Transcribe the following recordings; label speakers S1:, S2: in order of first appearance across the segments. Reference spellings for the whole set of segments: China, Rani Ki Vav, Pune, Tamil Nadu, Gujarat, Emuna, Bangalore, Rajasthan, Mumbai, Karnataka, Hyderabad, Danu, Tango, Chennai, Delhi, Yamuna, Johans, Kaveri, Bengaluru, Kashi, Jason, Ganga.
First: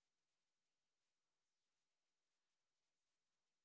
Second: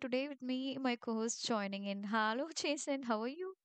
S1: today with me, my co-host joining in. Hello Jason, how are you?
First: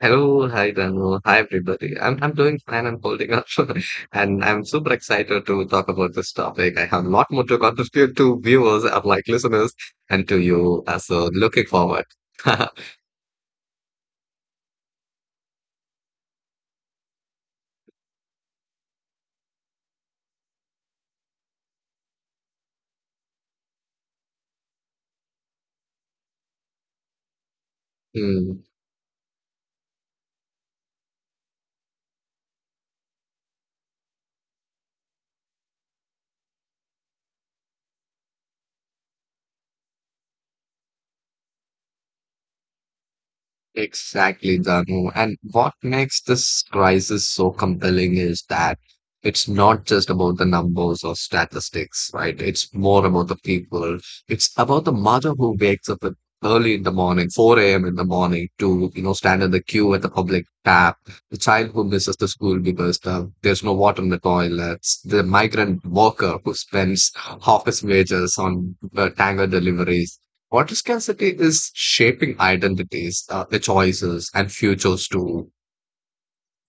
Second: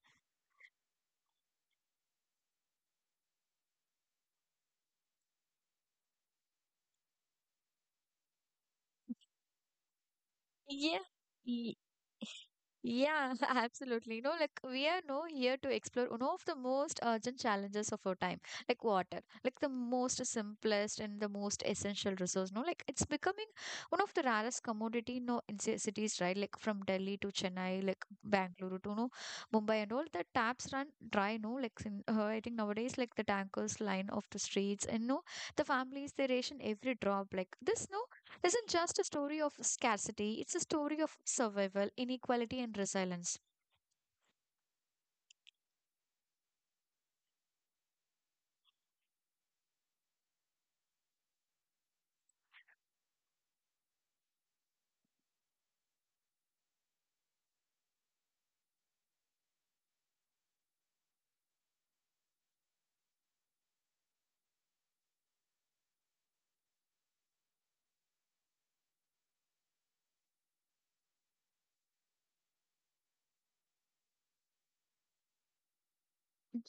S2: Hello, hi Danu. Hi everybody. I'm doing fine. I'm holding up, and I'm super excited to talk about this topic. I have a lot more to contribute to viewers and like listeners and to you. uh,
S1: Yeah.
S2: So looking forward.
S1: Yeah, absolutely. Like we are now here to explore one of the most urgent challenges of our time, like water, like the most simplest and the most essential resource. No, like it's becoming one of the rarest commodity. No, in cities, right? Like from Delhi to Chennai, like
S2: Hmm.
S1: Bangalore to no Mumbai and all the taps run dry. No, like in, I think nowadays, like the tankers line off the streets and no, the families they ration every drop. Like this, no, isn't just a story of scarcity, it's a story of survival, inequality, and resilience.
S2: Exactly, Danu. And what makes this crisis so compelling is that it's not just about the numbers or statistics, right? It's more about the people. It's about the mother who wakes up at early in the morning, 4 a.m. in the morning to, you know, stand in the queue at the public tap, the child who misses the school because there's no water in the toilets, the migrant worker who spends half his wages on tango deliveries. Water scarcity is shaping identities, the choices, and futures too.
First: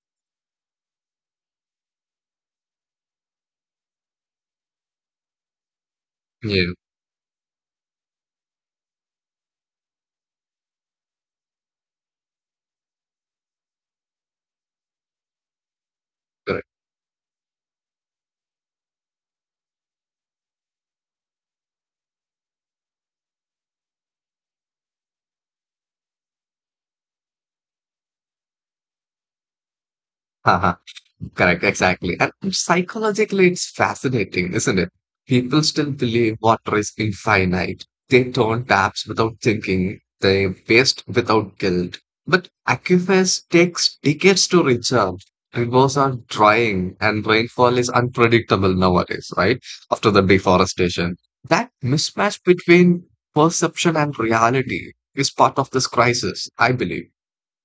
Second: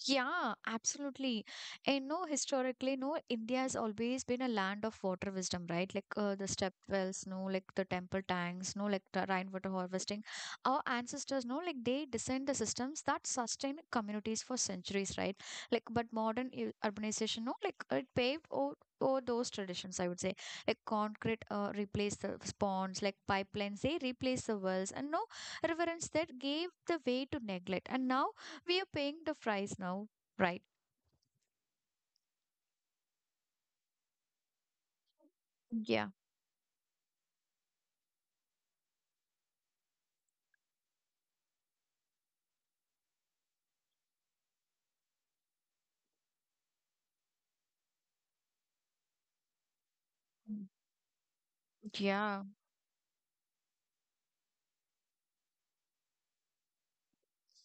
S1: Yeah, absolutely. And no, historically, no, India has always been a land of water wisdom, right? Like the step
S2: Yeah,
S1: wells, no, like the temple tanks, no, like the rainwater harvesting. Our ancestors, no, like they designed the systems that sustain communities for centuries, right? Like, but modern
S2: correct.
S1: urbanization, no, like it paved over those traditions, I would say. Like concrete replaced the ponds, like pipelines, they replaced the wells, and no, reverence that gave the way to neglect. And now we are paying the price now, right?
S2: Correct, exactly. And psychologically, it's fascinating, isn't it? People still
S1: Yeah.
S2: believe water is infinite. They turn taps without thinking. They waste without guilt. But aquifers takes decades to recharge. Rivers are drying and rainfall is unpredictable nowadays, right? After the deforestation. That mismatch
S1: Yeah,
S2: between perception and reality is part of this crisis, I believe.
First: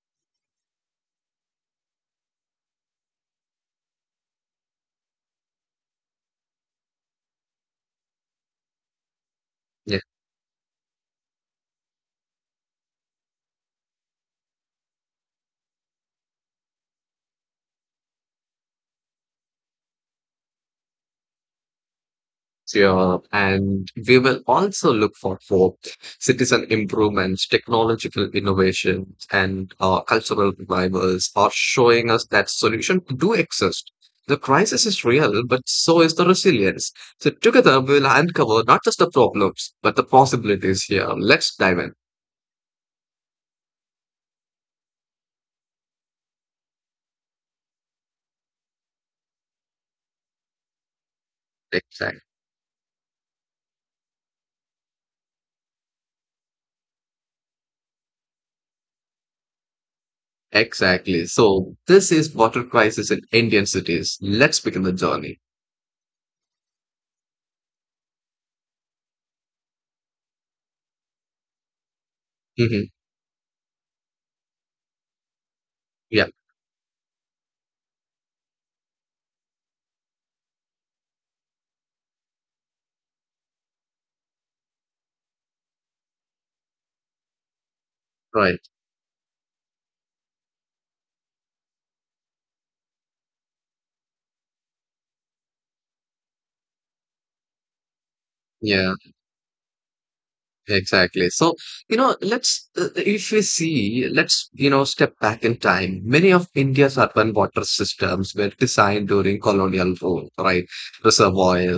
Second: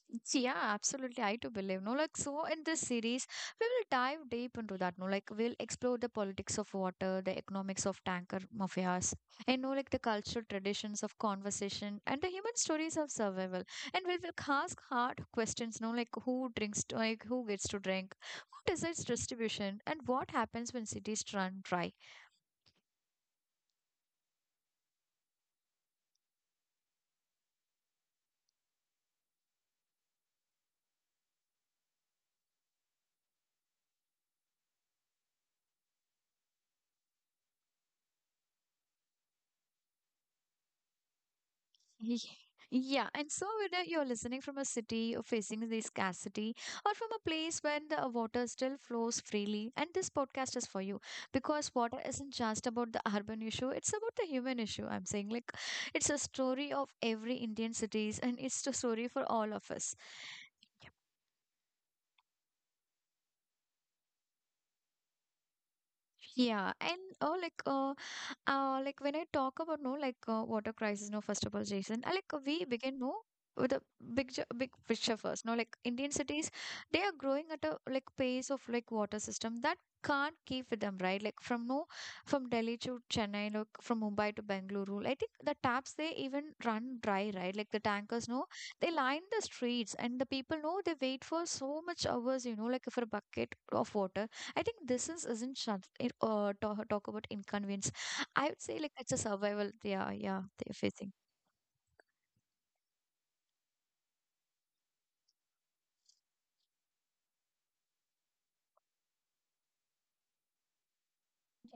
S1: Yeah, absolutely. I do believe. No, like, so in this series, we will dive deep into that. No, like, we'll explore the politics of water, the economics of tanker mafias, and no, like, the cultural traditions of conversation and the human stories of survival. And we will ask hard questions, no, like, who drinks, like, who gets to drink, who decides distribution, and what happens when cities run dry.
S2: Yeah, and we will also look for hope, citizen improvements, technological innovation, and cultural revivals are showing us that solutions do exist. The crisis is real, but so is the resilience. So together we will uncover not just the problems, but the possibilities here. Let's dive in.
S1: Ye- Yeah, and so whether you're listening from a city or facing the scarcity or from a place when the water still flows freely, and this podcast is for you because water
S2: Exactly.
S1: isn't just about the urban issue, it's about the human issue. I'm saying, like, it's a story of every Indian cities and it's a story for all of us.
S2: Exactly. So this is water crisis in Indian cities. Let's begin the journey.
S1: Yeah, and oh, like when I talk about no like water crisis no first of all Jason, like we
S2: Hmm.
S1: begin no with a big big picture first no like Indian
S2: Yeah.
S1: cities they are growing at a like pace of like water system that can't keep with them, right? Like from no from Delhi to Chennai, like from Mumbai to Bengaluru, I think the taps they even run dry, right? Like the tankers no
S2: Right.
S1: they line the streets and the people know they wait for so much hours, like for a bucket of water. I think this is isn't it, talk about inconvenience, I would say,
S2: Yeah.
S1: like it's a survival. Yeah, yeah, they're facing.
S2: Exactly. So, you know, if we see, let's, you know, step back in time. Many of India's urban water systems were designed during colonial rule, right?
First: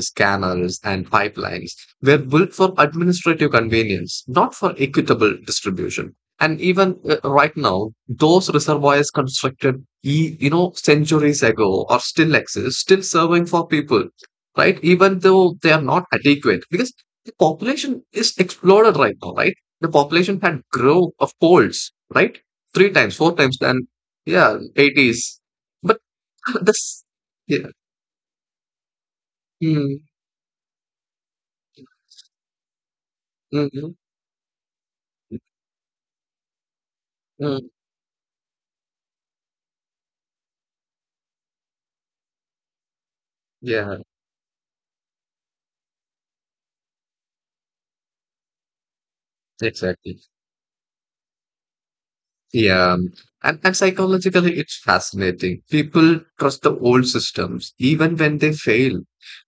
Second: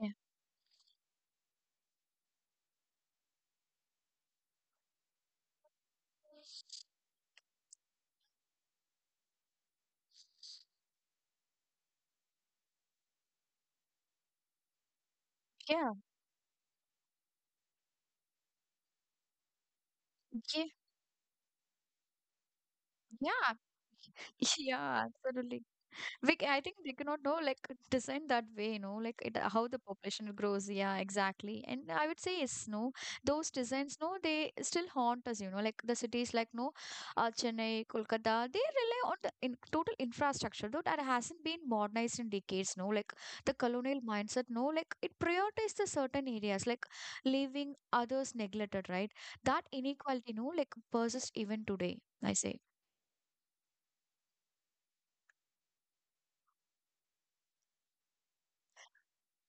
S1: Yeah,
S2: canals, and pipelines were built for administrative convenience, not for equitable distribution. And even right now, those reservoirs constructed, you know, centuries ago or still exist, still serving for people, right? Even though they are
S1: yeah,
S2: not adequate because the population is exploded right now, right? The population had
S1: yeah,
S2: grow of folds, right? Three times, four
S1: yeah.
S2: times than yeah,
S1: Yeah,
S2: eighties.
S1: absolutely.
S2: But
S1: I think they
S2: this
S1: cannot know like
S2: yeah.
S1: design that way, like it, how the
S2: Mm,
S1: population grows. Yeah, exactly. And I would say yes, no, those
S2: mm, mm,
S1: designs, no, they still haunt us. Like the cities, like no,
S2: mm,
S1: Chennai, Kolkata, they rely on the in total infrastructure though that hasn't been modernized in decades. No, like the
S2: yeah,
S1: colonial mindset. No, like it prioritizes the certain areas, like leaving others neglected. Right, that
S2: exactly.
S1: inequality, no, like persists even today. I say.
S2: Yeah. And, psychologically it's fascinating. People trust the old systems even when they fail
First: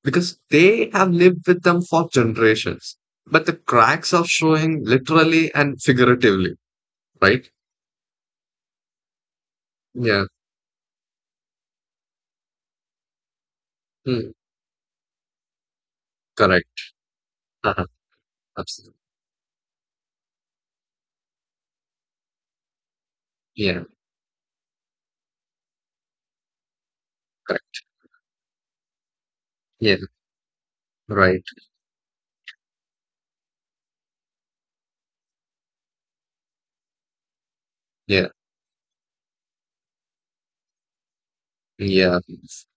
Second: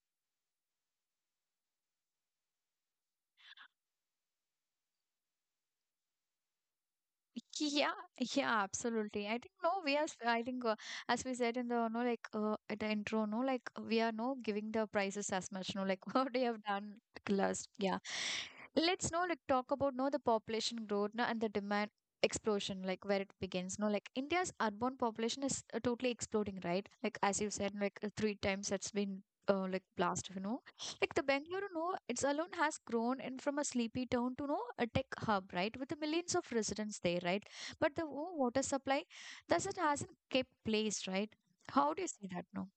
S2: because they have lived with them for generations. But the cracks are showing literally and figuratively, right?
S1: Yeah, yeah, absolutely. I think no, we are.
S2: Yeah.
S1: I think as we said in the no, like at the intro, no, like we are
S2: Mm,
S1: no giving the prices as much, no, like what they have
S2: correct.
S1: done last.
S2: Uh,
S1: Yeah,
S2: Absolutely.
S1: let's no like talk about no the population growth no, and the demand explosion like where it begins
S2: Yeah.
S1: no like India's urban population is totally exploding, right? Like as you said,
S2: Correct.
S1: like three times it's been like
S2: Yeah.
S1: blast, like the
S2: Right.
S1: Bengaluru, no, it's alone has grown in from a sleepy town to no a tech hub, right? With the millions of residents there, right? But the
S2: Yeah.
S1: water supply, thus it hasn't kept place, right? How do you
S2: Yeah.
S1: see that? No,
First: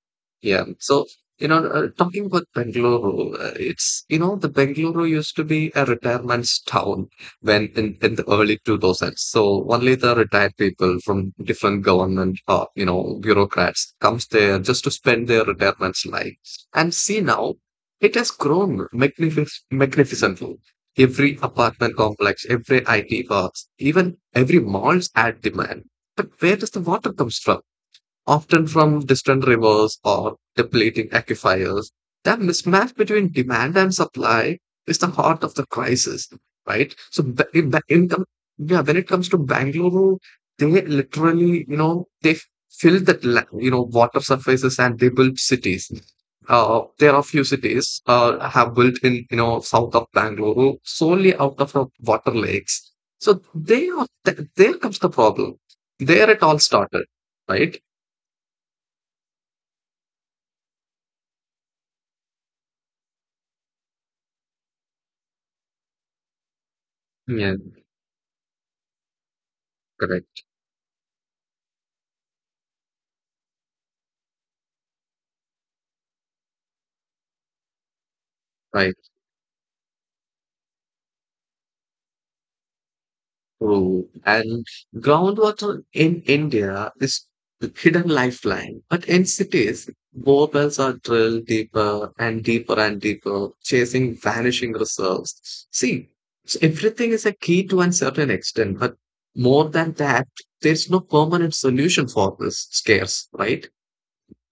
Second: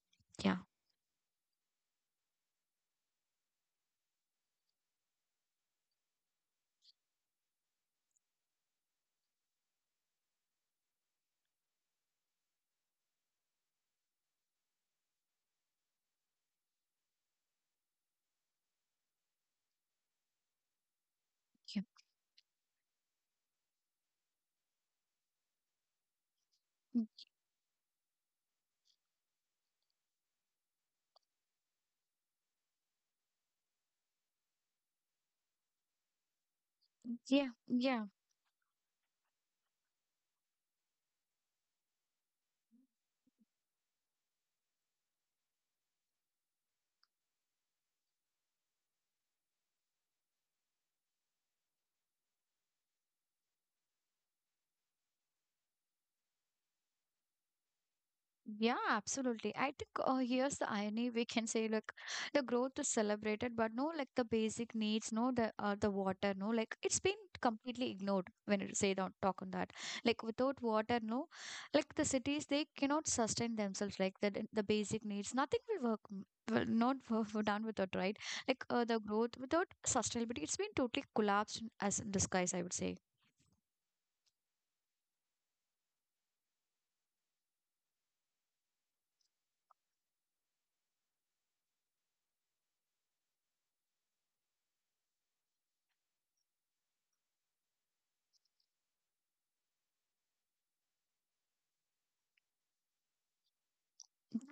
S1: yeah,
S2: Yeah. So, you know, talking about Bengaluru, it's, you know, the Bengaluru used to be a retirement town when in the early 2000s. So only the retired people from different government, you know, bureaucrats comes there just to spend their retirement life. And see now, it has grown magnificently. Every
S1: yeah,
S2: apartment complex, every IT parks, even every malls add demand. But where does the
S1: Mm,
S2: water comes from? Often from distant rivers or depleting aquifers. That mismatch between demand and supply is the heart of the crisis, right? So,
S1: yeah, yeah.
S2: yeah, when it comes to Bangalore, they literally, you know, fill that, you know, water surfaces and they build cities. There are few cities have built in, you know, south of Bangalore solely out of the water lakes. So they are, there comes the problem. There it all started, right?
S1: Yeah, absolutely. I think here's the irony. We can say, like the growth is celebrated, but no, like the basic needs, no, the water, no, like it's been
S2: Yeah,
S1: completely ignored when it say don't talk on that. Like
S2: correct.
S1: without water, no, like the cities they cannot sustain themselves. Like the basic needs, nothing will work. Will not work for done without, right. Like the
S2: Right.
S1: growth without sustainability, it's been totally collapsed as in disguise, I would say.
S2: True. And groundwater in India is a hidden lifeline. But in cities, borewells are drilled deeper and deeper, chasing vanishing reserves. See, so everything is a key to a certain extent, but more than that, there's no permanent solution for this scarce, right?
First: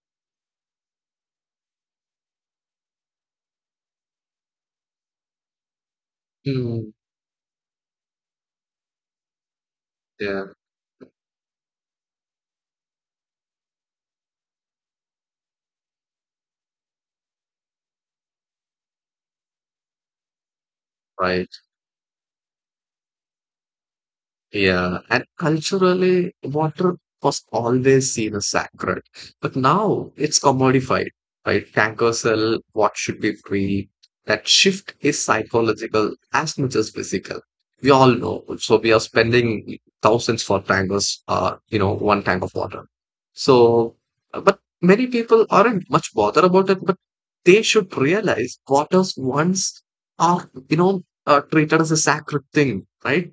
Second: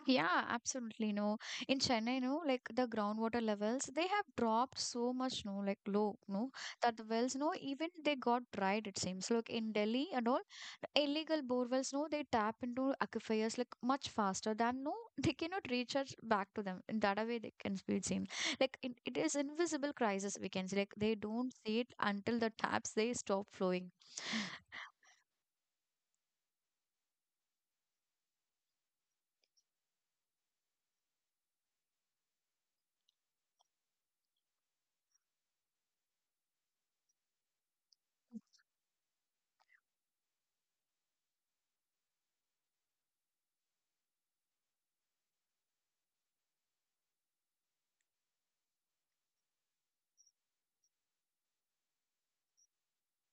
S1: Yeah, absolutely. No, in Chennai, no, like the groundwater levels, they have dropped so much, no, like low, no,
S2: Hmm.
S1: that the wells, no, even they got dried, it seems. Like in Delhi and all,
S2: Yeah,
S1: the illegal bore wells, no, they tap into aquifers like much faster than, no, they cannot recharge back to them. In that a way, they can be seen. Like, it is invisible crisis, we can say. Like, they
S2: right.
S1: don't see it until the taps, they stop flowing.
S2: Yeah, and culturally, water was always seen as sacred, but now it's commodified, right? Tankers sell what should be free. That shift is psychological as much as physical. We all know. So we are spending thousands for tankers, you know, one tank of water. So, but many people aren't much bothered about it, but they should realize waters once are, you know, treated as a sacred thing, right?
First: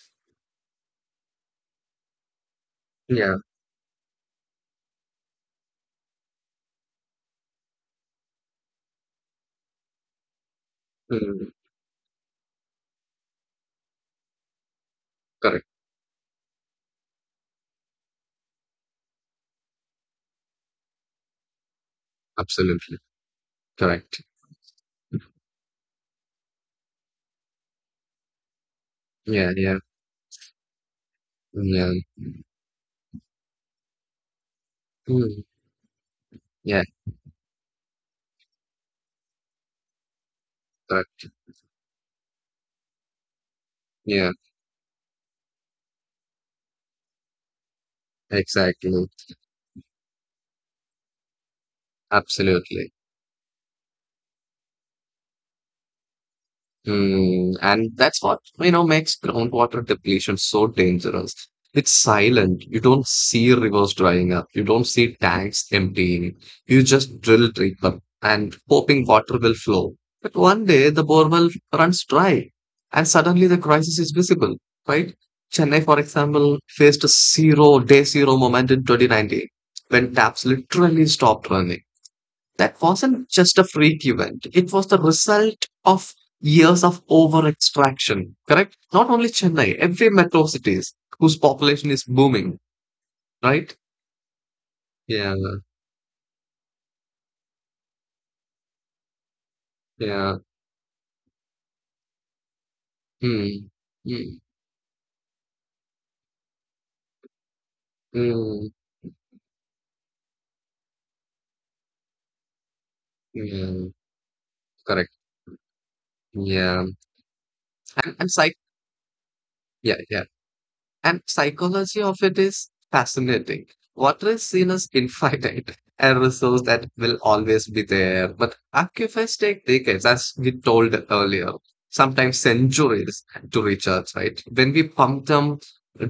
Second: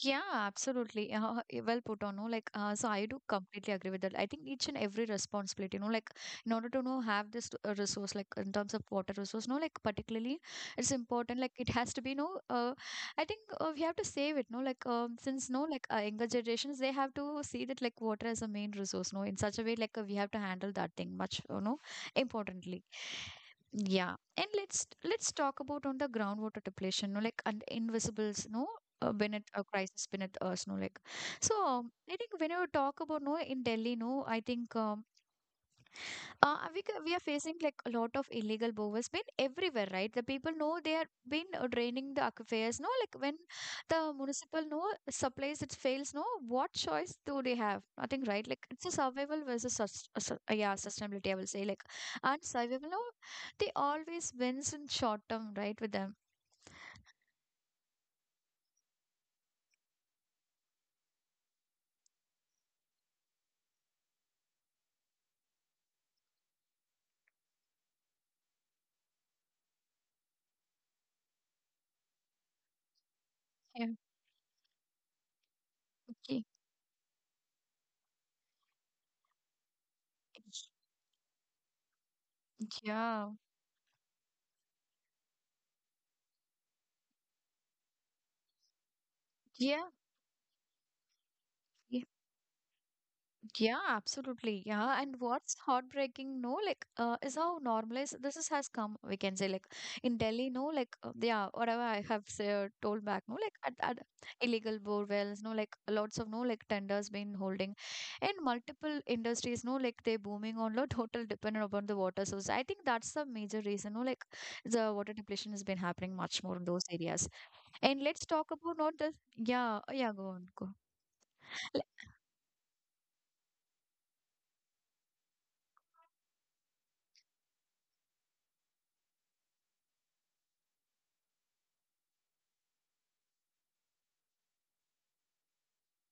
S1: Yeah, absolutely. Well put on, no? Like, so I do
S2: Yeah.
S1: completely agree with that. I think each and every responsibility, like in order to know have this resource, like in terms of water resource, no, like particularly, it's important. Like it has to be, no, I think we have to save it, no, like since no,
S2: Correct.
S1: like younger generations, they have to see that like water as a main resource, no, in such a way, like we have to handle that thing much, importantly.
S2: Absolutely.
S1: Yeah,
S2: Correct.
S1: and let's talk about on the groundwater depletion, no, like and invisibles, no when it
S2: Yeah,
S1: a
S2: yeah,
S1: crisis when it us no like so
S2: yeah.
S1: I think when you talk about no in Delhi no I think
S2: Mm, yeah,
S1: we are facing like a lot of illegal bowers been everywhere right the people know they are
S2: correct.
S1: been draining the aquifers no like when the
S2: Yeah,
S1: municipal no supplies it fails no what choice do they have nothing right like it's a
S2: exactly.
S1: survival versus yeah, sustainability I will say like and survival
S2: Absolutely.
S1: no they always wins in short term right with them
S2: Hmm, and that's what, you know, makes groundwater depletion so dangerous. It's silent. You don't see rivers drying up. You don't see tanks emptying. You just drill deep up and hoping water will flow. But one day the borewell runs dry and suddenly the
S1: yeah
S2: crisis is visible, right? Chennai, for
S1: okay
S2: example, faced a zero day zero moment in 2019 when taps literally stopped running. That
S1: yeah
S2: wasn't just a freak event, it was the result of years of over extraction, correct? Not only Chennai, every metro cities whose population
S1: yeah.
S2: is booming, right?
S1: Yeah, absolutely. Yeah, and
S2: Yeah,
S1: what's heartbreaking, no, like, is how normalized this is has come. We can say, like, in
S2: yeah.
S1: Delhi, no, like, yeah, whatever I have said told back, no, like,
S2: Hmm.
S1: at
S2: Mm,
S1: illegal borewells, no, like, lots of no, like, tenders been holding, and
S2: mm,
S1: multiple industries, no, like, they booming on, no, total dependent upon the water source. I think that's the major
S2: yeah,
S1: reason, no, like, the water
S2: correct.
S1: depletion has been happening much more in those
S2: Yeah.
S1: areas. And let's
S2: And
S1: talk
S2: psych,
S1: about not the, yeah,
S2: yeah,
S1: yeah,
S2: yeah.
S1: go on, go on.
S2: And psychology of it is fascinating. Water is seen as infinite, a resource that will always be there. But aquifers take decades, as we told earlier, sometimes centuries to reach Earth, right? When we pump them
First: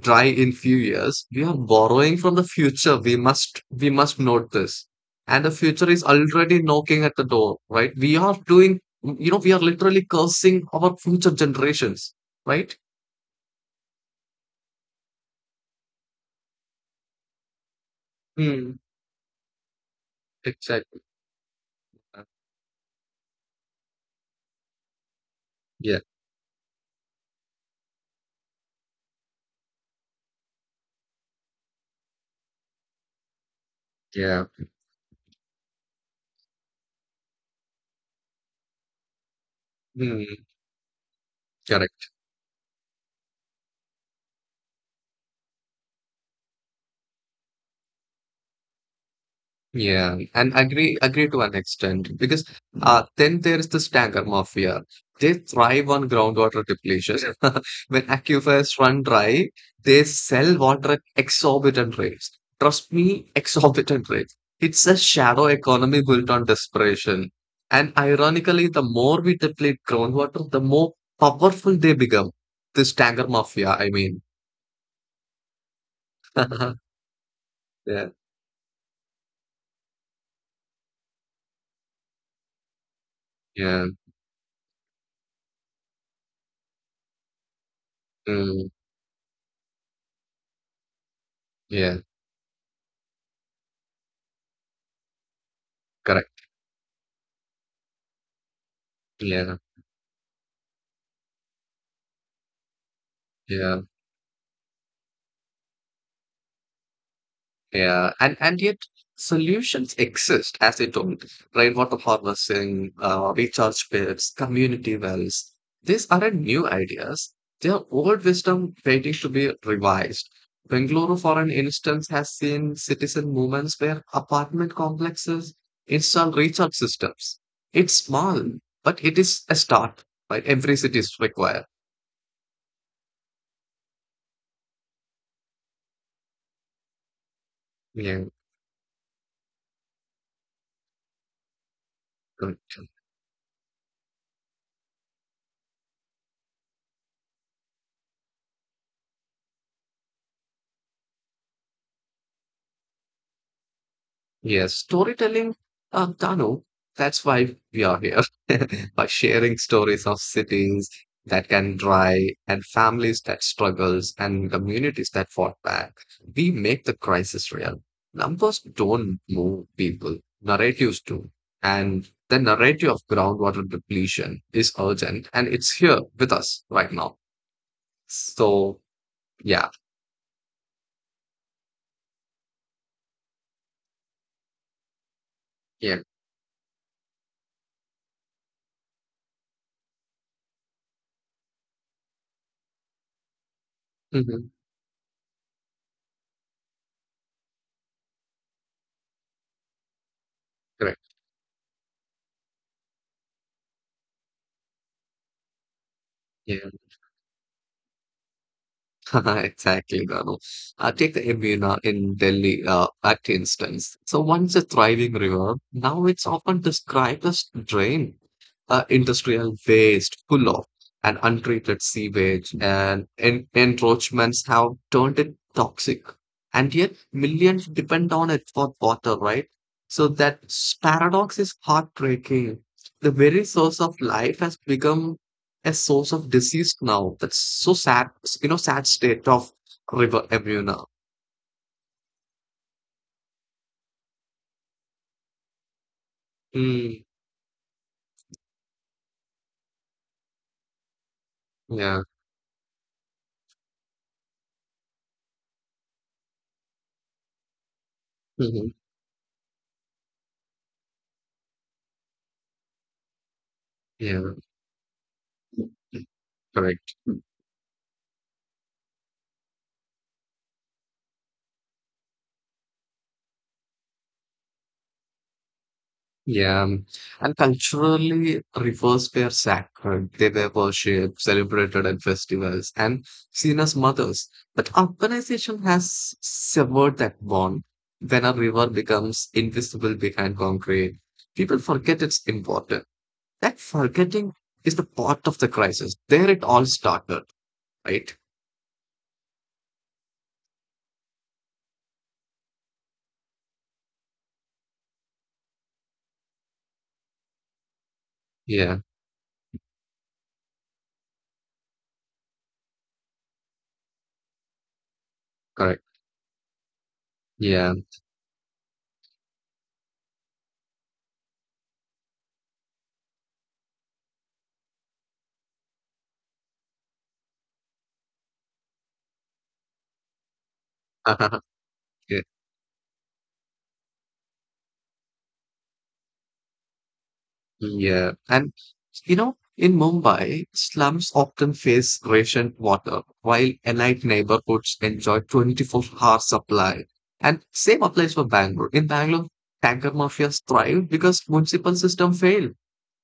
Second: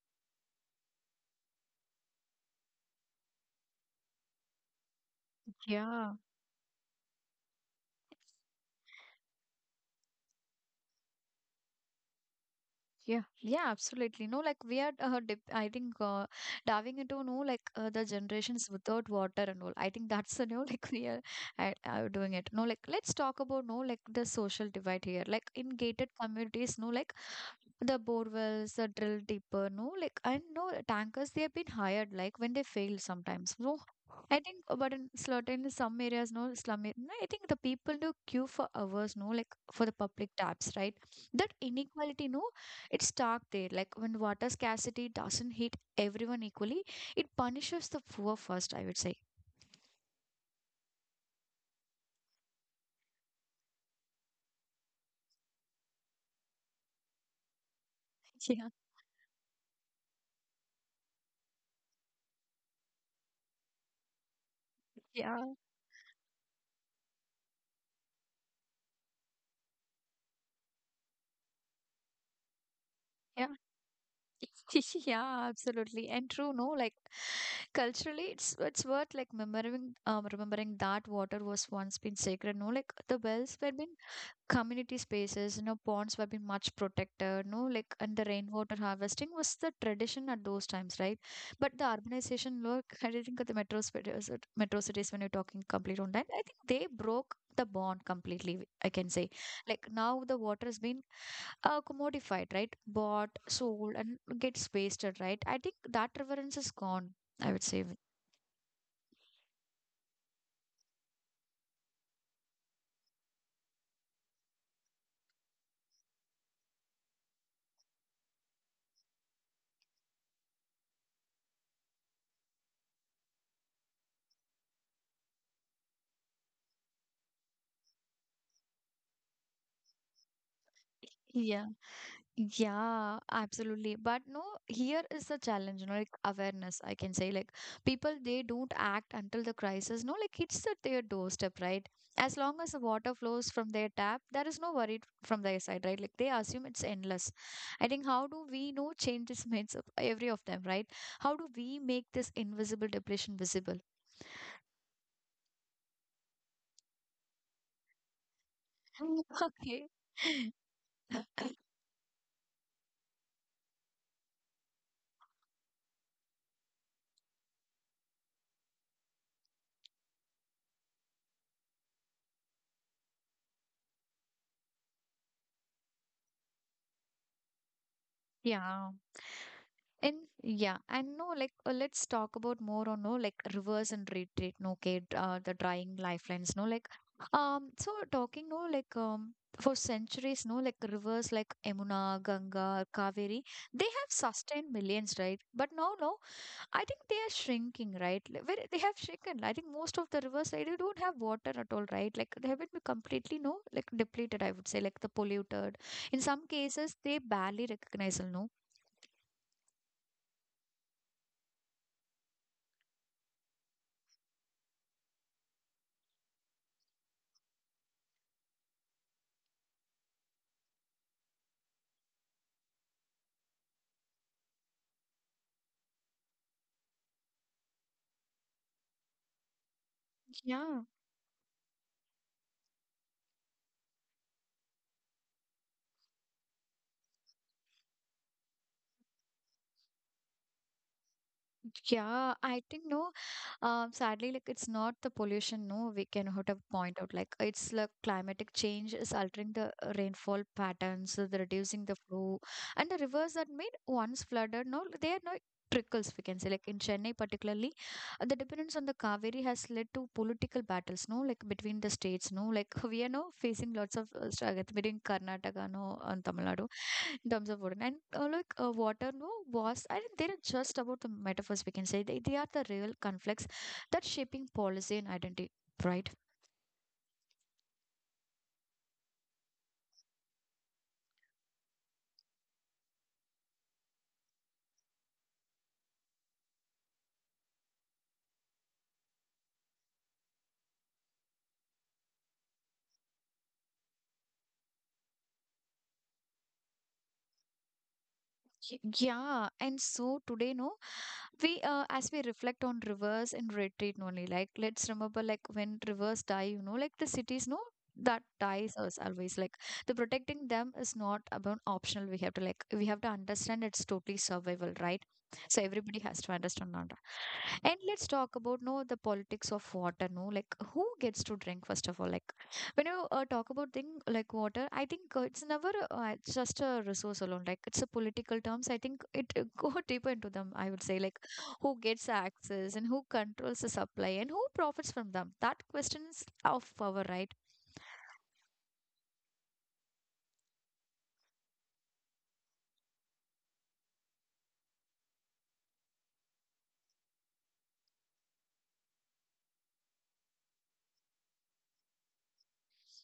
S2: dry in few years, we are borrowing from the future. We must note this. And the future is
S1: Yeah.
S2: already knocking at the door, right? We are doing, you know, we are literally cursing our future generations, right?
S1: Yeah, yeah, absolutely. No, like we are, I think, diving into, no, like the generations
S2: Hmm,
S1: without water and all. I think that's the new, like
S2: exactly.
S1: we are doing it. No, like let's talk about, no, like the social divide here. Like in
S2: Yeah,
S1: gated communities, no, like the bore wells are drilled deeper no like I know tankers they have been hired like when they fail sometimes no I
S2: yeah.
S1: think but in certain some areas no no, I think the people do queue for hours no like for the public
S2: Hmm,
S1: taps, right? That
S2: correct.
S1: inequality no it's stark there like when water scarcity doesn't hit everyone equally it punishes the poor first, I would say.
S2: Yeah, and agree to an extent because then there is the tanker mafia. They thrive on groundwater depletion. When
S1: Yeah,
S2: aquifers run dry, they sell water at exorbitant rates. Trust me, exorbitant rates. It's a
S1: yeah,
S2: shadow economy built on desperation. And ironically, the more we deplete groundwater, the more powerful they become. This tanker
S1: yeah.
S2: mafia, I mean.
S1: Yeah, absolutely and true no like
S2: Yeah,
S1: culturally it's worth like remembering that water was once been sacred no like the wells were
S2: yeah,
S1: been community spaces, ponds were been much protected no like and the
S2: mm,
S1: rainwater harvesting was the tradition at those times, right? But the
S2: yeah.
S1: urbanization look I didn't think of the metro cities when you're talking complete on that I
S2: Correct.
S1: think they broke the bond completely I can say
S2: Yeah,
S1: like now the water has been commodified right bought
S2: yeah,
S1: sold and gets wasted, right? I think that reverence is gone, I would say.
S2: yeah. And yet solutions exist, as they told, rainwater harvesting, recharge pits, community wells. These aren't new ideas. They are old wisdom waiting to be revised. Bengaluru, for an instance, has seen citizen movements where apartment complexes install recharge systems. It's small, but it is a start, right? Every city is
S1: Yeah.
S2: required.
S1: Yeah, absolutely. But no, here is the challenge, like awareness, I can say. Like people,
S2: Yeah.
S1: they don't act until the crisis, no, like it's at their doorstep, right? As long as the water flows from their tap, there is no worry from their side, right? Like they assume it's endless. I think how do we know change this minds of every of them, right? How do we make this invisible depletion visible?
S2: Yes, storytelling, Tanu, that's why we are here, by sharing stories of cities
S1: Okay.
S2: that can dry and families that struggles and communities that fought back. We make the crisis real. Numbers don't move people, narratives do. And the narrative of groundwater depletion is urgent and it's here with us right now. So,
S1: Yeah.
S2: yeah,
S1: And yeah, and no, like let's talk about more on no like reverse and retreat, no, okay, the drying
S2: yeah.
S1: lifelines, no, like so talking, no, like for centuries, no, like rivers like Emuna, Ganga, Kaveri, they have
S2: Hmm,
S1: sustained millions, right? But now, no, I think they are shrinking, right? Like, where they have shrunken, I think most of the rivers, right, they don't have
S2: correct.
S1: water at all, right? Like they have been completely no, like depleted, I would say, like the polluted. In some
S2: Yeah.
S1: cases, they barely recognizable, no.
S2: Exactly, Rano. Take the Yamuna in Delhi at instance. So once a thriving river, now it's often described as drain, industrial waste full of and untreated sewage and encroachments have turned it toxic. And yet, millions depend on it for water, right? So, that
S1: Yeah,
S2: paradox is heartbreaking. The very source of life has become a source of disease now. That's so sad, you know, sad state of river Amuna.
S1: yeah, I think no. Sadly, like it's not the pollution. No, we can have to point
S2: Mm,
S1: out like it's like climatic change is altering the rainfall patterns, the reducing the
S2: yeah.
S1: flow, and the rivers that made once flooded. No, they are now trickles. We can say like in Chennai particularly, the
S2: Hmm.
S1: dependence on the Kaveri has led to political battles. No, like between the states. No, like we are now facing lots of
S2: Yeah.
S1: struggle between Karnataka, no, and Tamil Nadu
S2: Correct.
S1: in terms of wooden. And like water, no, was, I think they're just about the metaphors we can say. They are the real conflicts that shaping policy and identity, right?
S2: Yeah, and culturally, rivers were sacred. They were worshipped, celebrated at festivals, and seen as mothers. But urbanization has severed that bond. When a river becomes invisible behind concrete, people forget its importance. That forgetting is the part of the crisis. There it all started, right?
S1: Y- Yeah, and so today, no, we as we reflect on rivers and retreat only, like let's remember like when rivers die, you know, like the cities, no, that dies
S2: Yeah,
S1: us always. Like the protecting them is not about optional. We have to understand it's totally survival, right? So
S2: correct.
S1: everybody has to understand on that.
S2: Yeah.
S1: And let's talk about no the politics of water, no, like who gets to drink first of all, like when you talk about thing like water, I think it's never just a resource alone, like it's a political terms. I think it go deeper into them, I would say, like who gets
S2: Yeah.
S1: access and who controls the supply and who profits from them? That question is of power, right?
S2: Yeah, and you know, in Mumbai, slums often face rationed water, while elite neighborhoods enjoy 24-hour supply. And same applies for Bangalore. In Bangalore, tanker mafias thrive because municipal system failed.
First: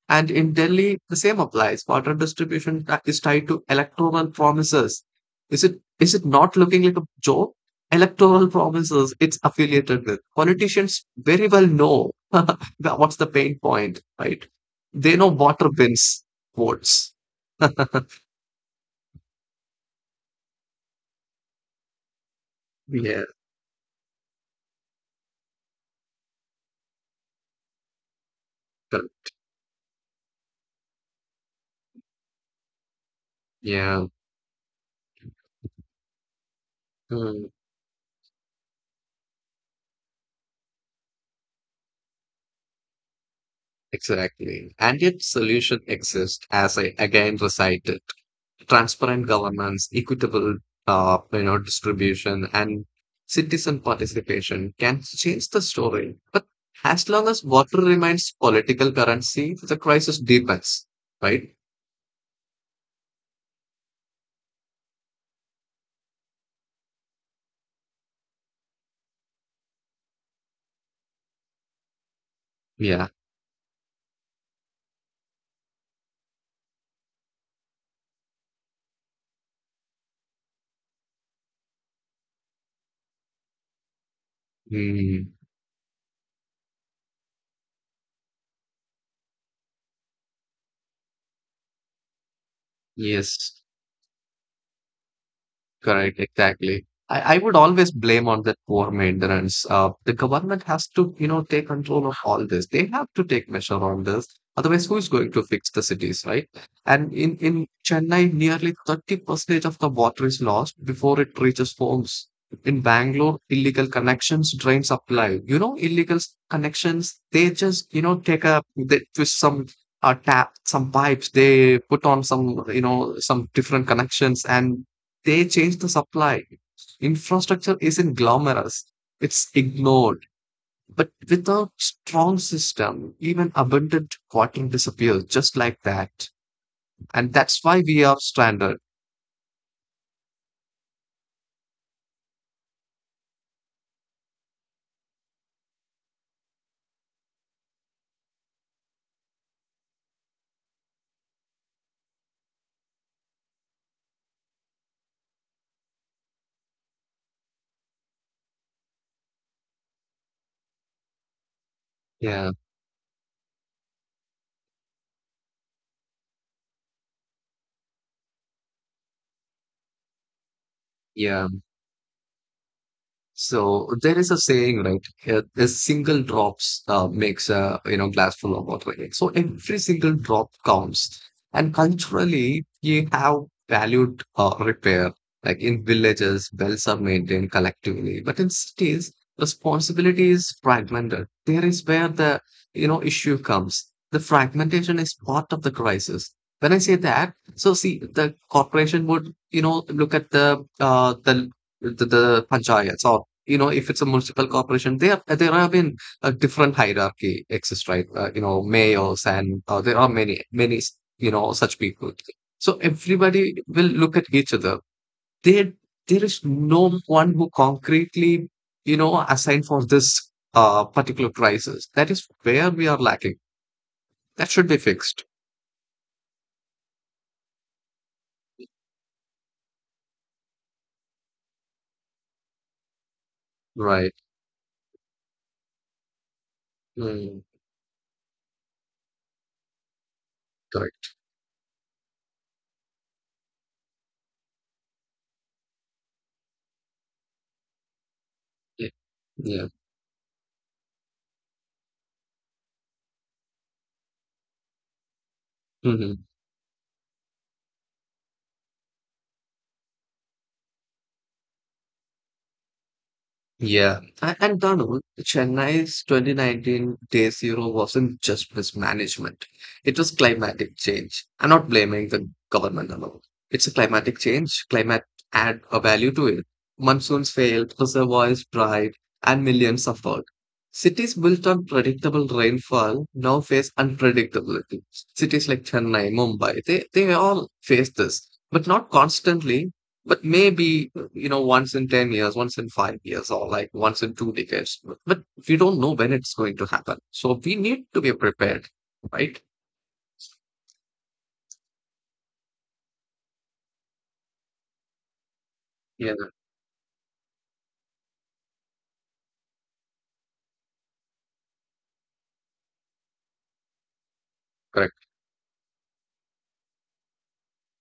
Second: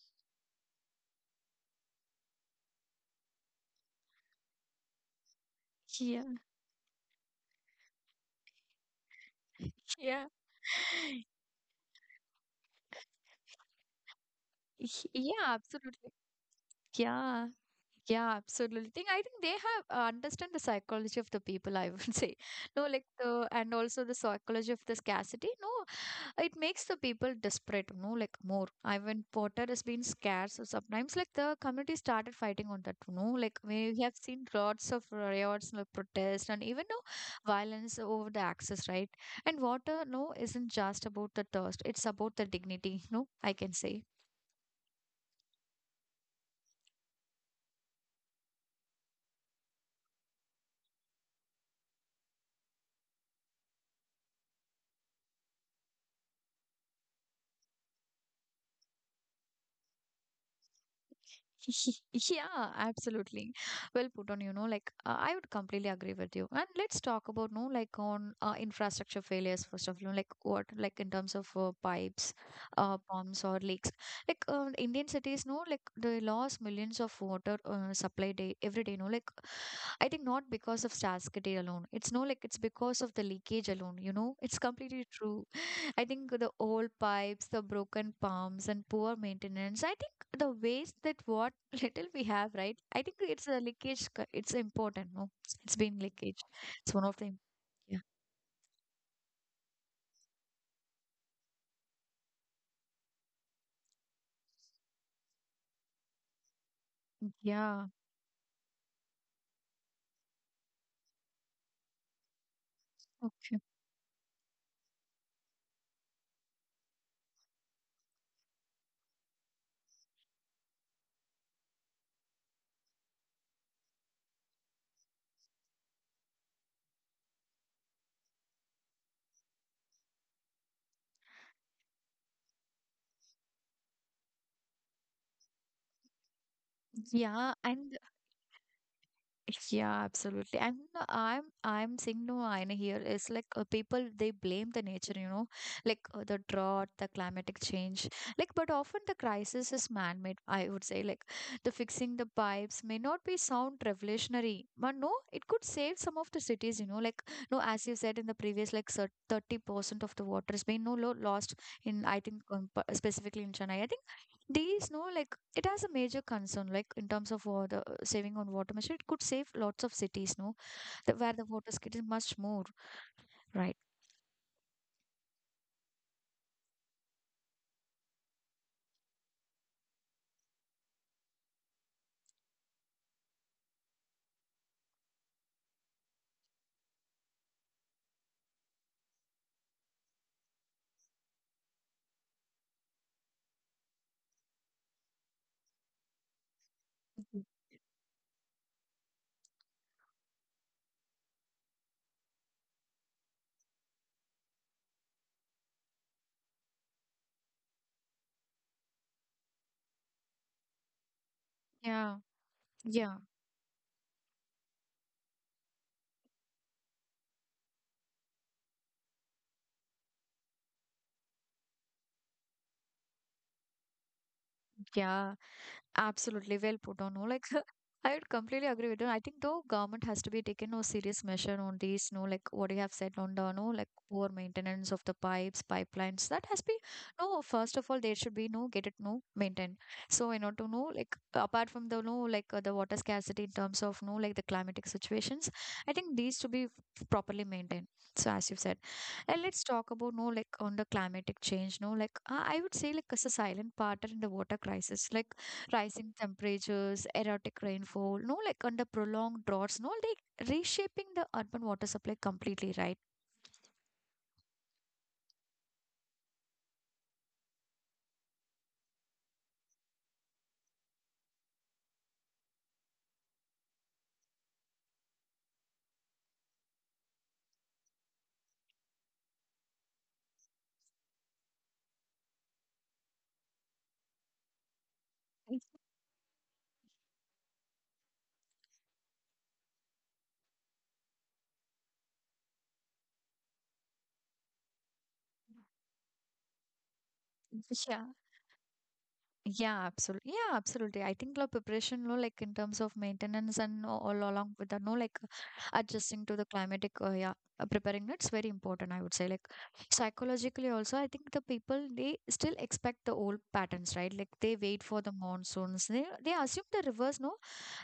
S2: And in Delhi, the same applies. Water distribution is tied to electoral promises. Is it
S1: Yeah,
S2: not looking like a joke? Electoral promises it's affiliated with.
S1: yeah.
S2: Politicians very well know that what's the pain point, right? They know
S1: Yeah,
S2: water
S1: absolutely.
S2: wins votes.
S1: Yeah, yeah, absolutely. I think they have understand the psychology of the people, I would say. No, like
S2: Yeah,
S1: the, and also the psychology of the scarcity. No, it makes the people desperate, no, like more
S2: cor-
S1: even water has been scarce. So sometimes like the community started fighting on that, no, like we
S2: yeah,
S1: have seen lots of riots, like protests, and even no
S2: mm,
S1: violence over the access, right? And water, no, isn't just about the thirst, it's about the dignity, no, I can say.
S2: exactly. And yet, solution exists, as I again recited: transparent governance, equitable, you know, distribution, and citizen participation can change the story. But as long as water remains political currency, the crisis deepens, right?
S1: Yeah, absolutely. Well put on, you know, like I would completely agree with you. And let's talk about, no, like on infrastructure failures, first of all, like what, like in terms of pipes,
S2: Yeah.
S1: pumps, or leaks. Like Indian cities, no, like they lost millions of water supply day every day, no, like I think not because of scarcity alone. It's no like it's because of the leakage alone, you know? It's completely
S2: Hmm.
S1: true. I think the old pipes, the broken pumps, and poor maintenance. I think the waste that what little we have, right? I think it's a
S2: Yes.
S1: leakage. It's important, no? It's been
S2: Correct,
S1: leakage.
S2: exactly.
S1: It's one of the.
S2: I would always
S1: Yeah.
S2: blame on that poor maintenance. The government has to, you know, take control of all this. They have to take measure on this. Otherwise, who is going to fix the cities, right? And in
S1: Yeah.
S2: Chennai, nearly 30% of the water is lost before it reaches homes. In Bangalore,
S1: Okay.
S2: illegal connections drain supply. You know, connections, they just, you know, take a, they twist some tap, some pipes, they put on some, you know, some different connections and they change the supply. Infrastructure isn't glamorous, it's ignored. But without strong system, even abundant water disappears just like that. And
S1: Yeah.
S2: that's why
S1: And
S2: we are stranded.
S1: yeah, absolutely. And no, I'm saying no I know here. It's like people they blame the nature, you know, like the drought, the climatic change. Like, but often the crisis is man-made, I would say, like the fixing the pipes may not be sound revolutionary, but no, it could save some of the cities. You know, like no, as you said in the previous, like 30% of the water has been no lo lost in, I think,
S2: Yeah,
S1: specifically in Chennai. I think these, no, like it has a major concern, like in terms of water saving on water measure, it could save lots of cities, no, that where the
S2: yeah.
S1: water scarcity is much more, right?
S2: So there is a saying, right? A single drops makes a, you know, glass full of water, right? So every single drop counts. And culturally, we have valued repair. Like in villages, wells are maintained collectively, but in cities, responsibility is fragmented. There is where the, you know, issue comes. The fragmentation is part of the crisis. When I say that, so see, the corporation would look at the panchayats or, if it's a municipal corporation, there have been a different hierarchy exists, right? Mayors and there are many such people.
S1: Yeah,
S2: So
S1: yeah.
S2: everybody will look at each other. There there is no one who concretely assigned for this particular crisis. That is where we are lacking. That should be fixed,
S1: Yeah, absolutely, well put on. No, like I would completely agree with you. I think though government has to be taking no serious measure on these. No, like what you have said on the no like
S2: right?
S1: poor maintenance of the pipes, pipelines. That has been no.
S2: Mm,
S1: First of all, there should be no get it no maintained. So in order to know like
S2: correct.
S1: apart from the no like the water scarcity in terms of no like the climatic situations, I think these to be properly maintained. So as you said.
S2: Yeah.
S1: And let's
S2: Yeah.
S1: talk about no like on the climatic change. No, like I would say like it's a silent partner in the water crisis, like rising
S2: Mhm.
S1: temperatures, erratic rainfall. No, like under prolonged droughts. No, like reshaping the urban water supply completely, right?
S2: Yeah, and Danu, Chennai's 2019 Day Zero wasn't just mismanagement. It was climatic change. I'm not blaming the government alone. It's a climatic change. Climate add a value to it. Monsoons failed, reservoirs dried, and millions suffered. Cities built on predictable rainfall now face unpredictability. Cities like Chennai, Mumbai, they all face this, but not constantly, but maybe you know, once in 10 years, once in 5 years, or like once in two decades, but we don't know when it's going to happen, so we need to
S1: Yeah.
S2: be prepared, right?
S1: Yeah, absolutely. Yeah, absolutely. I think like preparation, no, like in terms of maintenance and all along with the no, like
S2: Yeah,
S1: adjusting to the climatic, yeah, preparing, that's very important, I would say, like psychologically also. I think the people they still expect the old patterns, right? Like they wait
S2: correct.
S1: for the monsoons. They assume the rivers, no,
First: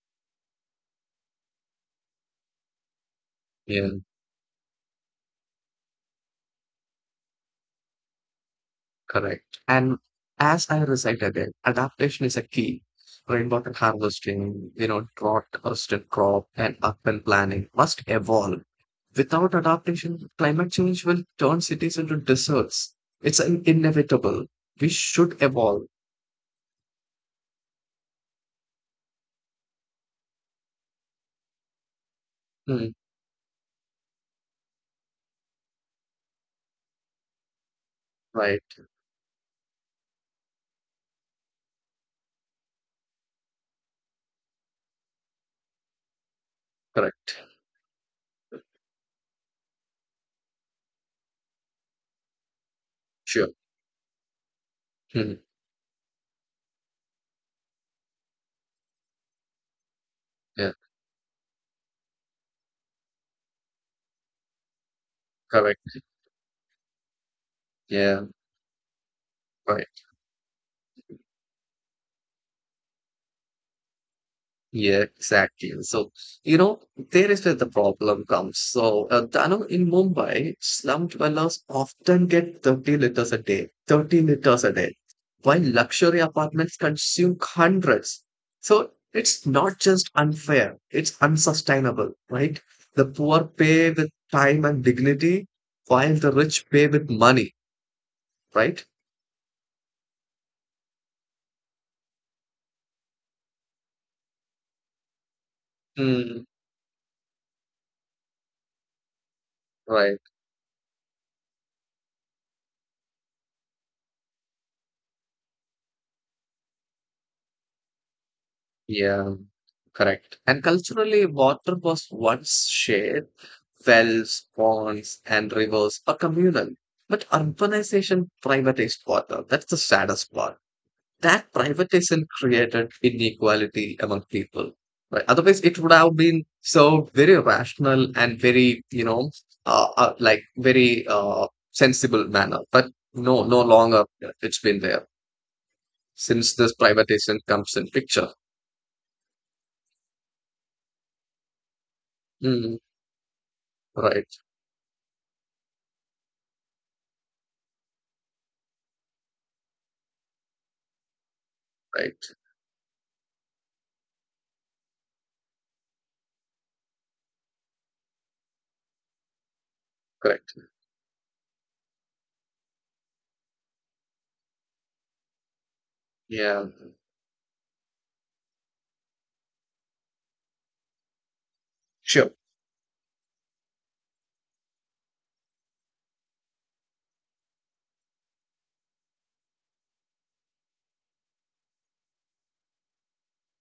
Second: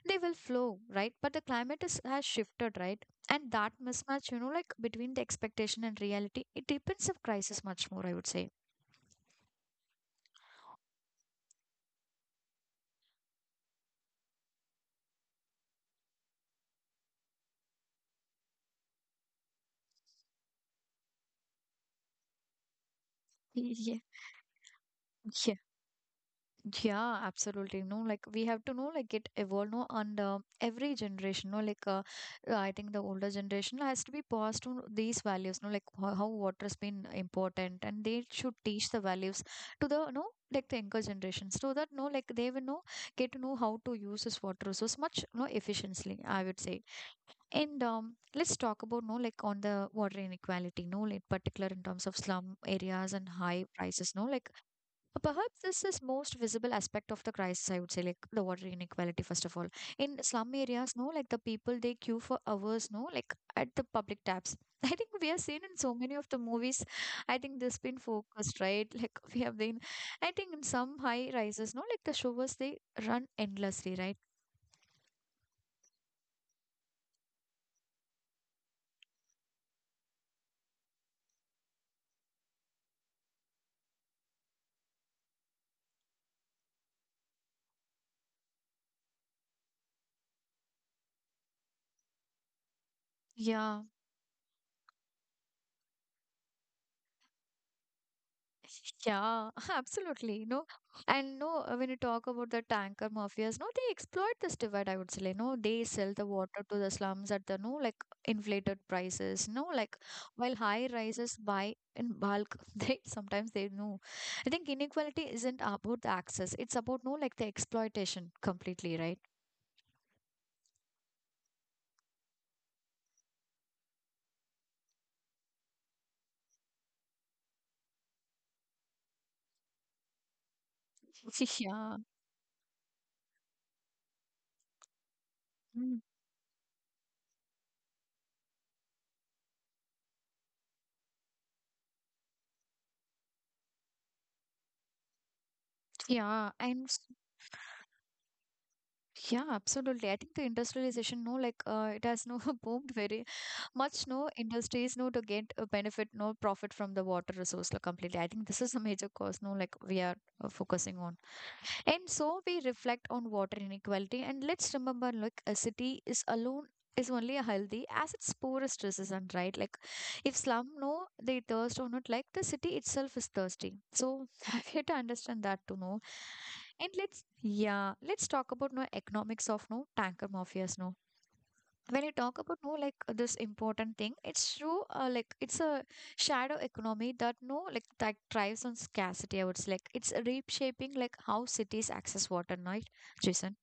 S1: they will flow, right? But the climate is has shifted, right? And that
S2: Yeah,
S1: mismatch, you know, like between the expectation and reality, it depends of crisis much more, I would say.
S2: correct. And as I recite again, adaptation is a key. Rainwater harvesting, you know, drought resistant crop, and urban planning must evolve. Without adaptation, climate change will turn cities into deserts. It's
S1: Yeah.
S2: inevitable. We should
S1: Yeah.
S2: evolve.
S1: Yeah, absolutely. No, like we have to know, like it evolve, no, and every generation, no, like I think
S2: Hmm,
S1: the older generation has to be passed on these values, no, like how water's been important, and they should
S2: right.
S1: teach the values to the no, like the younger generation, so that no, like they will know get to know how to use this water resource much no efficiently, I would say.
S2: Correct.
S1: And let's talk about no, like on the water inequality, no, like particular in terms of slum areas and
S2: Sure.
S1: high prices, no, like
S2: Mhm.
S1: perhaps this is most visible aspect of the crisis, I would say, like the water inequality, first of all. In slum
S2: Yeah.
S1: areas, no, like the people, they queue for hours, no, like at the public taps. I think we have seen in
S2: Correct.
S1: so many of the movies, I think this been
S2: Yeah.
S1: focused, right? Like we have been,
S2: Right.
S1: I think in some high rises, no, like the showers, they run endlessly, right?
S2: Yeah. Exactly. So there is where the problem comes. So I know in Mumbai, slum dwellers often get 30 liters a day. 30 liters a day, while luxury apartments consume hundreds. So it's not just unfair; it's unsustainable, right? The poor
S1: Yeah.
S2: pay with time and dignity, while the rich pay with money, right?
S1: Yeah, absolutely. No, and no, when you talk about the tanker mafias, no, they exploit this divide, I would say, like. No, they sell the
S2: Mm,
S1: water to the slums at the no, like inflated prices. No, like
S2: right.
S1: while high rises buy in bulk, they sometimes they know. I think inequality isn't about the access, it's about no, like the exploitation completely, right?
S2: Yeah. Correct. And culturally, water was once shared. Wells, ponds, and rivers are communal. But urbanization privatized water. That's the saddest part. That
S1: Yeah.
S2: privatization created inequality among people. Right? Otherwise, it would
S1: Mm.
S2: have been so very rational and very, you know, like very sensible manner. But no, no longer it's been there
S1: Yeah.
S2: since this
S1: And
S2: privatization comes in picture.
S1: yeah, absolutely. I think the industrialization, no, like it has no
S2: Mm,
S1: boomed very much,
S2: right,
S1: no industries no to get a benefit no profit from the water resource, like, completely. I think this is a major cause, no like we are focusing on. And
S2: right,
S1: so we reflect on water inequality and let's remember like a city is alone is only a healthy as its poorest citizen, right? Like if
S2: correct.
S1: slum no they thirst or not, like the city itself is thirsty. So we have to understand that to know.
S2: Yeah.
S1: And let's yeah, let's talk about no economics of no tanker mafias, no, when you
S2: Sure.
S1: talk about no like this important thing, it's true, like it's a shadow economy that no like that thrives on scarcity, I would say, like it's reshaping like how cities access water, right, Jason?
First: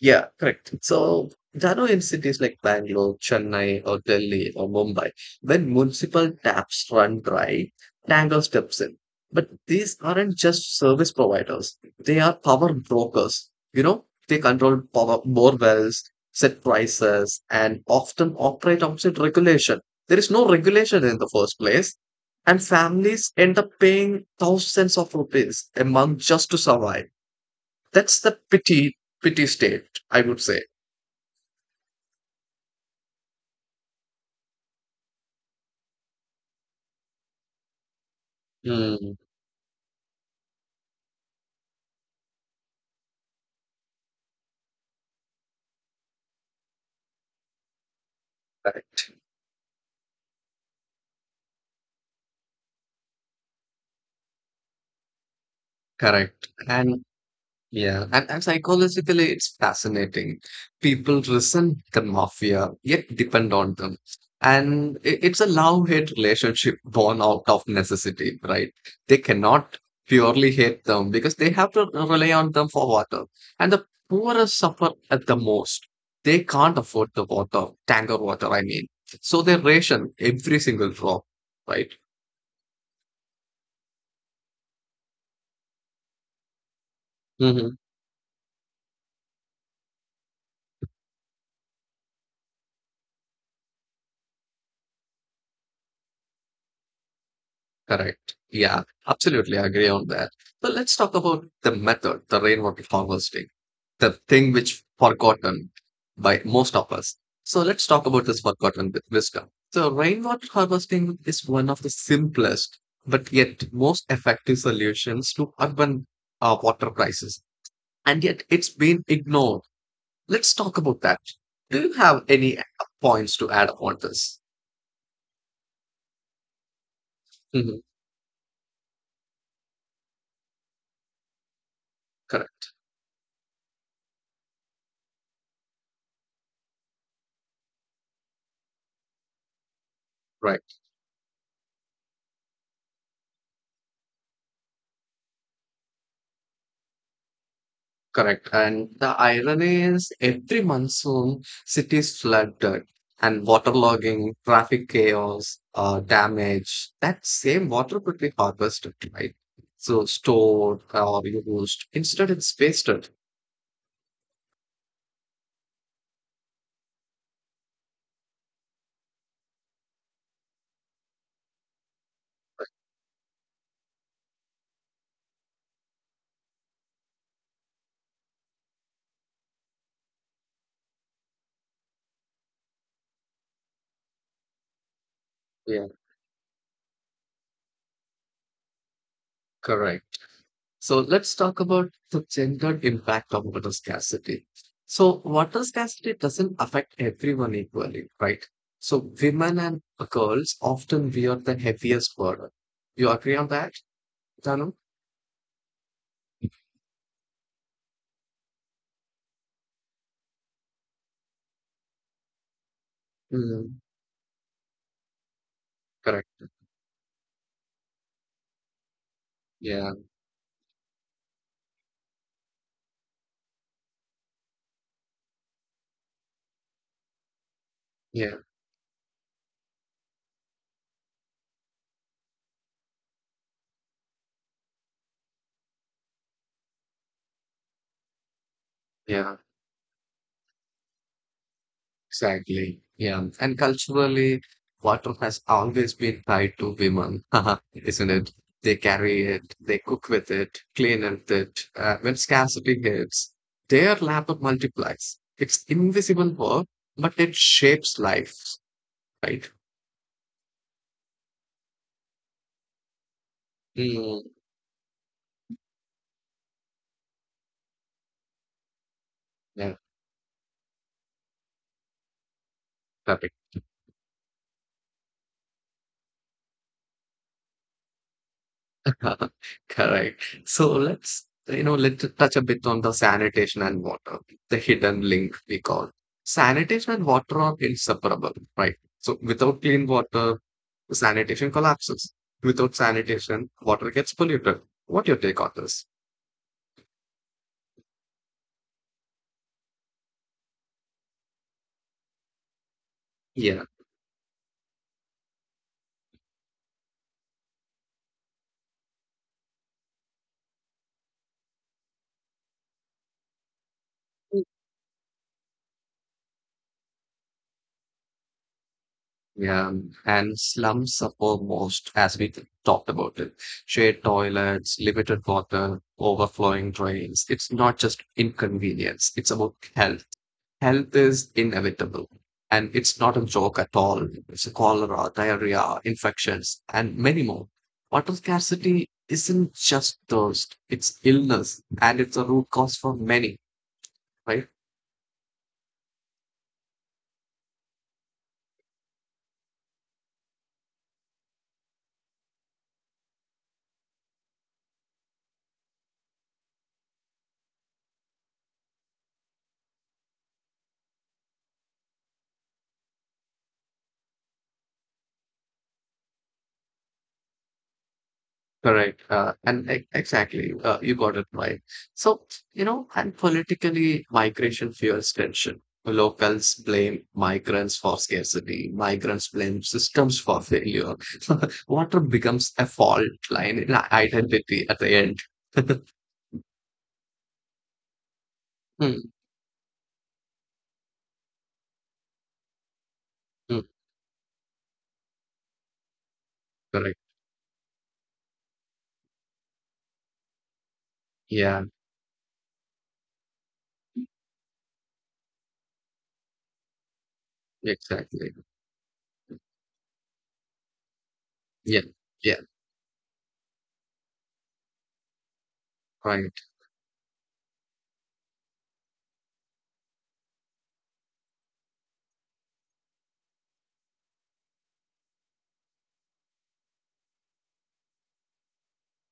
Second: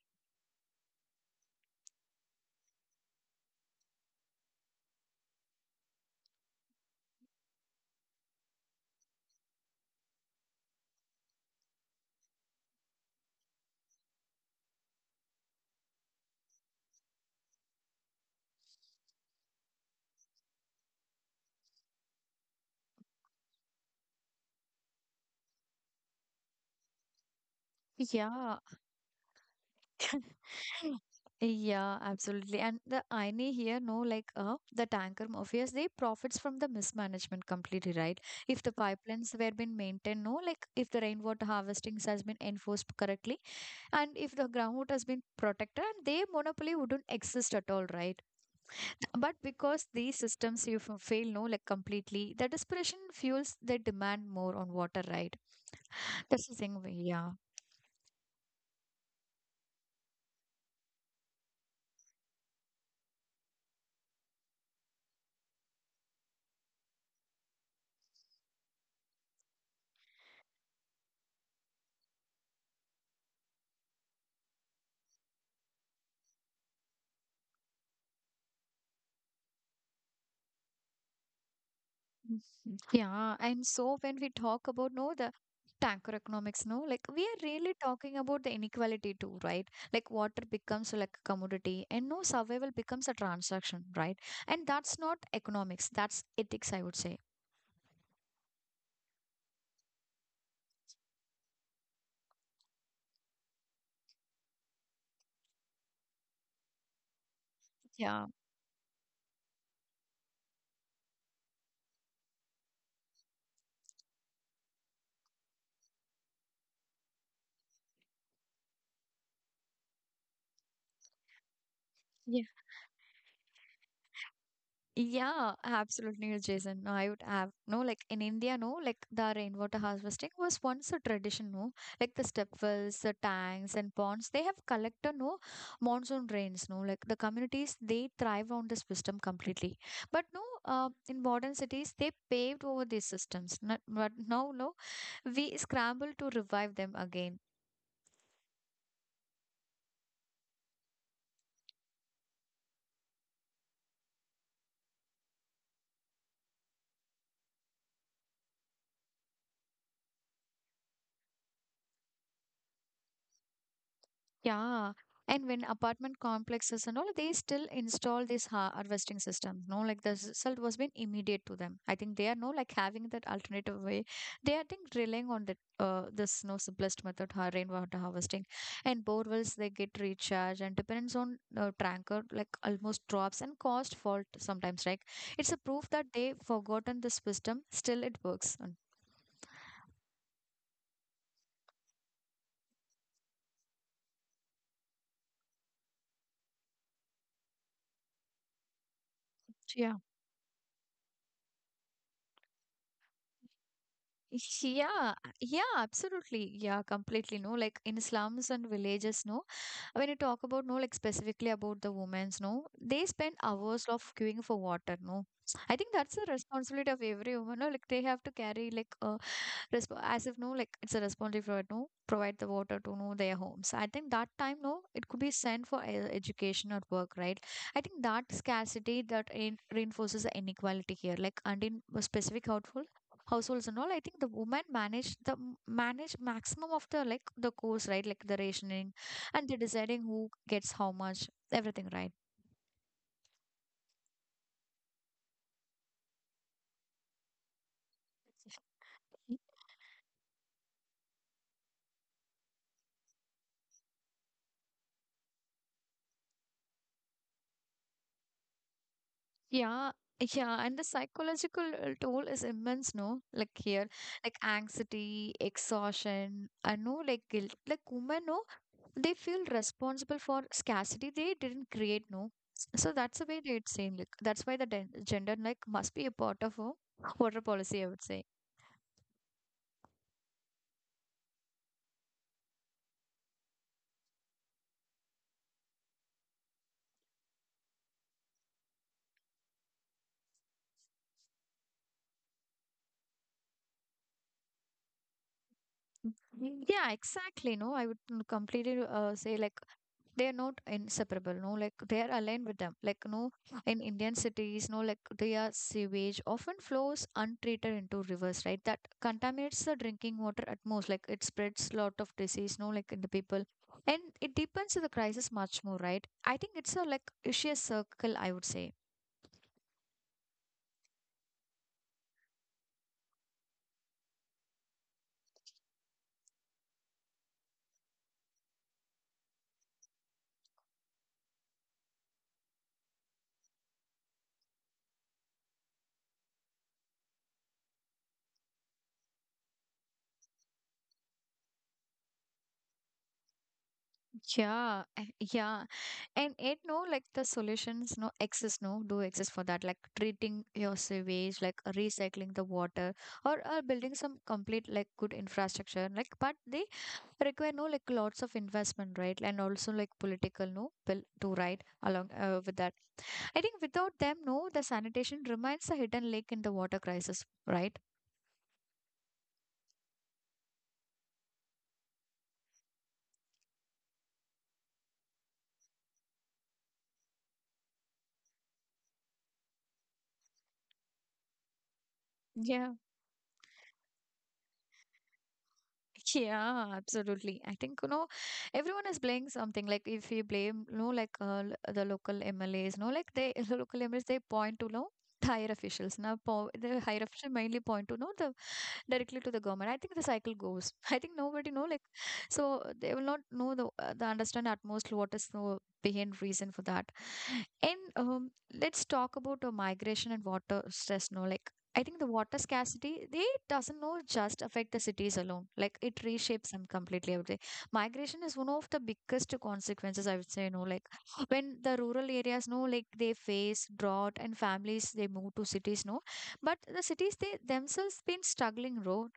S2: Yeah, correct. So there are in cities like Bangalore, Chennai, or Delhi, or Mumbai, when municipal taps run dry, Tango steps in. But these aren't just service providers, they are power brokers. You know, they control power more wells, set prices, and often operate outside regulation. There is no regulation in the first place. And families end up paying thousands of rupees a month just to survive. That's the
S1: Yeah.
S2: pity state, I would say.
S1: Yeah, absolutely. And the irony here, no, like the tanker mafias, they profits from the mismanagement completely, right? If the
S2: Mm,
S1: pipelines were been maintained, no, like if the rainwater harvesting has been enforced correctly, and if the groundwood has been protected, and their monopoly wouldn't exist at all, right?
S2: correct,
S1: But because these systems you fail, no like completely the desperation fuels the demand more on water, right?
S2: correct.
S1: That's the thing
S2: And
S1: yeah,
S2: yeah, and psychologically, it's fascinating. People resent the mafia, yet depend on them. And it's a love-hate relationship born out of necessity, right? They cannot purely hate them because they have to rely on them for water. And the poorest suffer at the most. They can't afford the water, tanker water, I mean. So they ration every single drop, right?
S1: yeah. And so when we talk about no the tanker economics, no, like we are
S2: Mhm.
S1: really talking about the inequality too, right? Like water becomes like a commodity and no survival becomes a transaction, right? And that's not economics, that's ethics, I would say.
S2: Correct. Yeah, absolutely. I agree on that. But let's talk about the method, the rainwater harvesting, the thing which forgotten by most of us. So let's talk about
S1: Yeah.
S2: this forgotten with wisdom. So rainwater harvesting is one of the simplest but yet most effective solutions to urban water crisis, and yet it's been ignored. Let's talk about that. Do you have any points to add on this?
S1: Yeah, absolutely, Jason. No, I would have
S2: Mhm.
S1: no like in India, no like the rainwater harvesting was once a tradition, no like the step
S2: Correct.
S1: wells, the tanks, and ponds. They have collected no monsoon rains, no like the communities they thrive on this system completely. But no,
S2: Right.
S1: in modern cities they paved over these systems. Not, but now no, we scramble to revive them again.
S2: Correct. And the irony is every monsoon, cities flooded and waterlogging, traffic chaos, damage. That same water could be harvested, right? So stored or used. Instead, it's wasted.
S1: Yeah. And when apartment complexes and all, they still install these ha harvesting systems. No, like the result was been immediate to them. I think they are no like having that alternative way. They are, I think, relying on that this no simplest method, ha rainwater harvesting. And borewells they get recharged and dependence on tanker like almost drops and cost fault sometimes. Like it's a
S2: Yeah,
S1: proof that they forgotten this wisdom. Still, it works. And-
S2: correct. So let's talk about the gendered impact of water scarcity. So water scarcity doesn't affect everyone equally, right? So women and
S1: Yeah.
S2: girls often bear the heaviest burden. You agree on that, Danu?
S1: Yeah, yeah, absolutely. Yeah, completely. No, like in slums and villages, no, when you talk about, no, like specifically about the women's, no, they spend
S2: Mhm.
S1: hours of queuing for water, no. I think that's the
S2: Correct.
S1: responsibility of every woman, no, like they have to carry like a
S2: Yeah,
S1: as if no like it's a responsibility for no provide the water to know their homes. I think that time no it could be sent for education or work, right? I think that
S2: yeah,
S1: scarcity that in, reinforces the inequality here, like, and in a specific household households and all, I think the women manage the manage maximum of the like the course, right? Like the rationing
S2: yeah,
S1: and they deciding who gets how much everything, right?
S2: exactly. Yeah. And culturally, water has always been tied to women, isn't it? They carry it, they cook with it, clean with it. When scarcity hits, their labor multiplies. It's invisible work, but it shapes life, right?
S1: Yeah, yeah, and the psychological toll is immense, no? Like here,
S2: Mm,
S1: like anxiety, exhaustion, I know, like guilt. Like women, no, they feel
S2: yeah,
S1: responsible for scarcity they didn't create, no? So that's the
S2: that
S1: way they'd say, like, that's why the gender, like, must be a part of a water policy, I would say.
S2: Uh, Correct. So let's, you know, let's touch a bit on the sanitation and water, the hidden link we call. Sanitation and water are inseparable, right? So without clean water, sanitation collapses. Without sanitation, water gets polluted. What your take on this?
S1: Yeah, exactly, no? I would completely say, like, they are not inseparable, no, like they are aligned with them, like, no,
S2: Yeah,
S1: in Indian cities, no, like their sewage often flows untreated into rivers, right? That contaminates the drinking water at most. Like it spreads lot of disease, no, like in the people, and it deepens the crisis much more, right? I think it's a like vicious circle, I would say.
S2: yeah. And slums suffer most as we talked about it. Shared toilets, limited water, overflowing drains. It's not just inconvenience, it's about health. Health is inevitable, and it's not a joke at all. It's a cholera, diarrhea, infections, and many more. Water scarcity isn't just thirst, it's illness, and it's a root cause for many, right?
S1: Yeah, yeah. And it no like the solutions no exist, no, do exist for that, like treating your sewage, like recycling the water or building some complete like good infrastructure, like, but they require no like lots of investment, right? And also like political no bill to ride along with that. I think without them no the sanitation remains a hidden lake in the water crisis, right?
S2: Correct. And exactly, you got it right. So, you know, and politically, migration fuels tension. Locals blame migrants for scarcity. Migrants blame systems for failure. Water becomes a
S1: Yeah.
S2: fault line in our identity at the end.
S1: Yeah, absolutely. I think, you know, everyone is
S2: Mm,
S1: blaming something. Like if you blame, you know, like the local MLAs, no, like they, the
S2: mm,
S1: local MLAs, they point to, no, the higher officials. Now, po the
S2: correct.
S1: higher officials mainly point to, no, the directly to the government. I think the cycle goes. I think nobody know,
S2: Yeah,
S1: like, so they will not know the understand at most what is the behind reason for that. And
S2: exactly.
S1: let's talk about migration and water stress, no, like I
S2: Yeah,
S1: think the water
S2: yeah,
S1: scarcity, they doesn't know just affect the cities alone. Like it
S2: right.
S1: reshapes them completely, I would say. Migration is one of the biggest consequences, I would say, you know, like when the rural areas know, like they face drought and families, they move to cities, no. But the cities, they themselves been struggling, road.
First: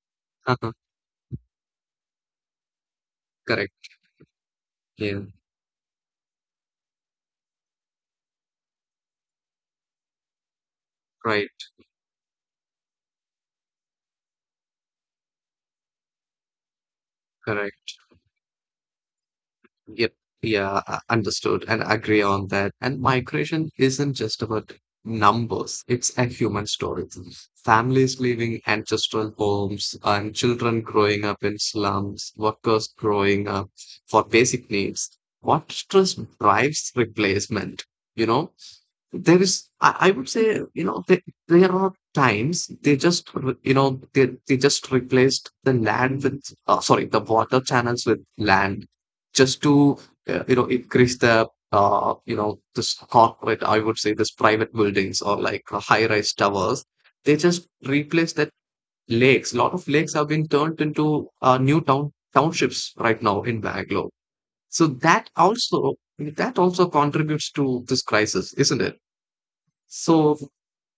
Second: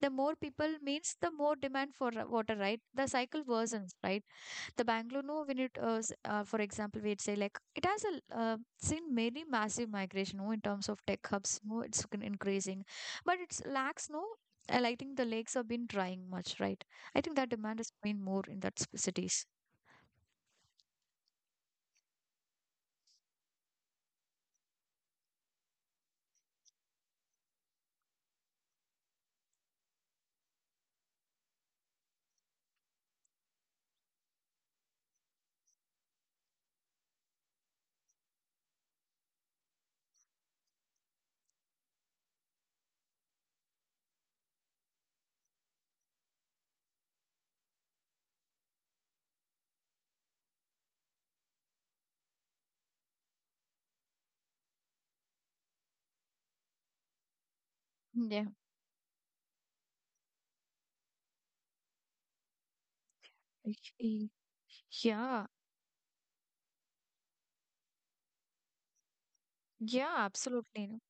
S1: The more people
S2: Uh-huh.
S1: means the more demand for water, right? The cycle worsens,
S2: Correct.
S1: right? The Bangalore,
S2: Yeah,
S1: no, when it, for example, we'd say like it has a, seen many massive migration, no, in terms of tech hubs,
S2: right,
S1: no, it's been increasing, but it's lacks, no, and I think the lakes have been drying much, right? I think that demand has
S2: correct.
S1: been more in that cities.
S2: Yep. Yeah, understood and agree on that. And migration isn't just about numbers, it's a human story. Families leaving ancestral homes and children growing up in slums, workers growing up for basic needs. What stress drives replacement? You know, there is I would say you know there are times they just you know they just replaced the land with sorry the water channels with land just to you know, increase the you know, this corporate I would say this private buildings or like high rise towers, they just
S1: Yeah.
S2: replace that. Lakes, a lot of lakes have been turned into new town townships right now in
S1: Y-
S2: Bangalore,
S1: y-
S2: so that
S1: Yeah.
S2: also, that also contributes to this crisis, isn't it?
S1: Yeah,
S2: So
S1: absolutely.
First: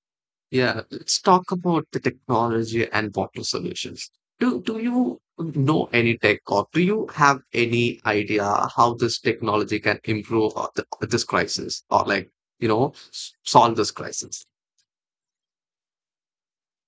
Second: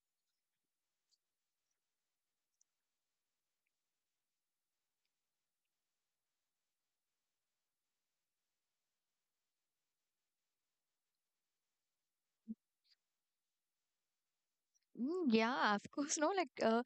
S2: yeah, let's talk about the technology and water solutions. Do you know any tech or do you have any idea how this technology can improve this crisis, or like you know, solve this crisis?
S1: Yeah, of course, no, like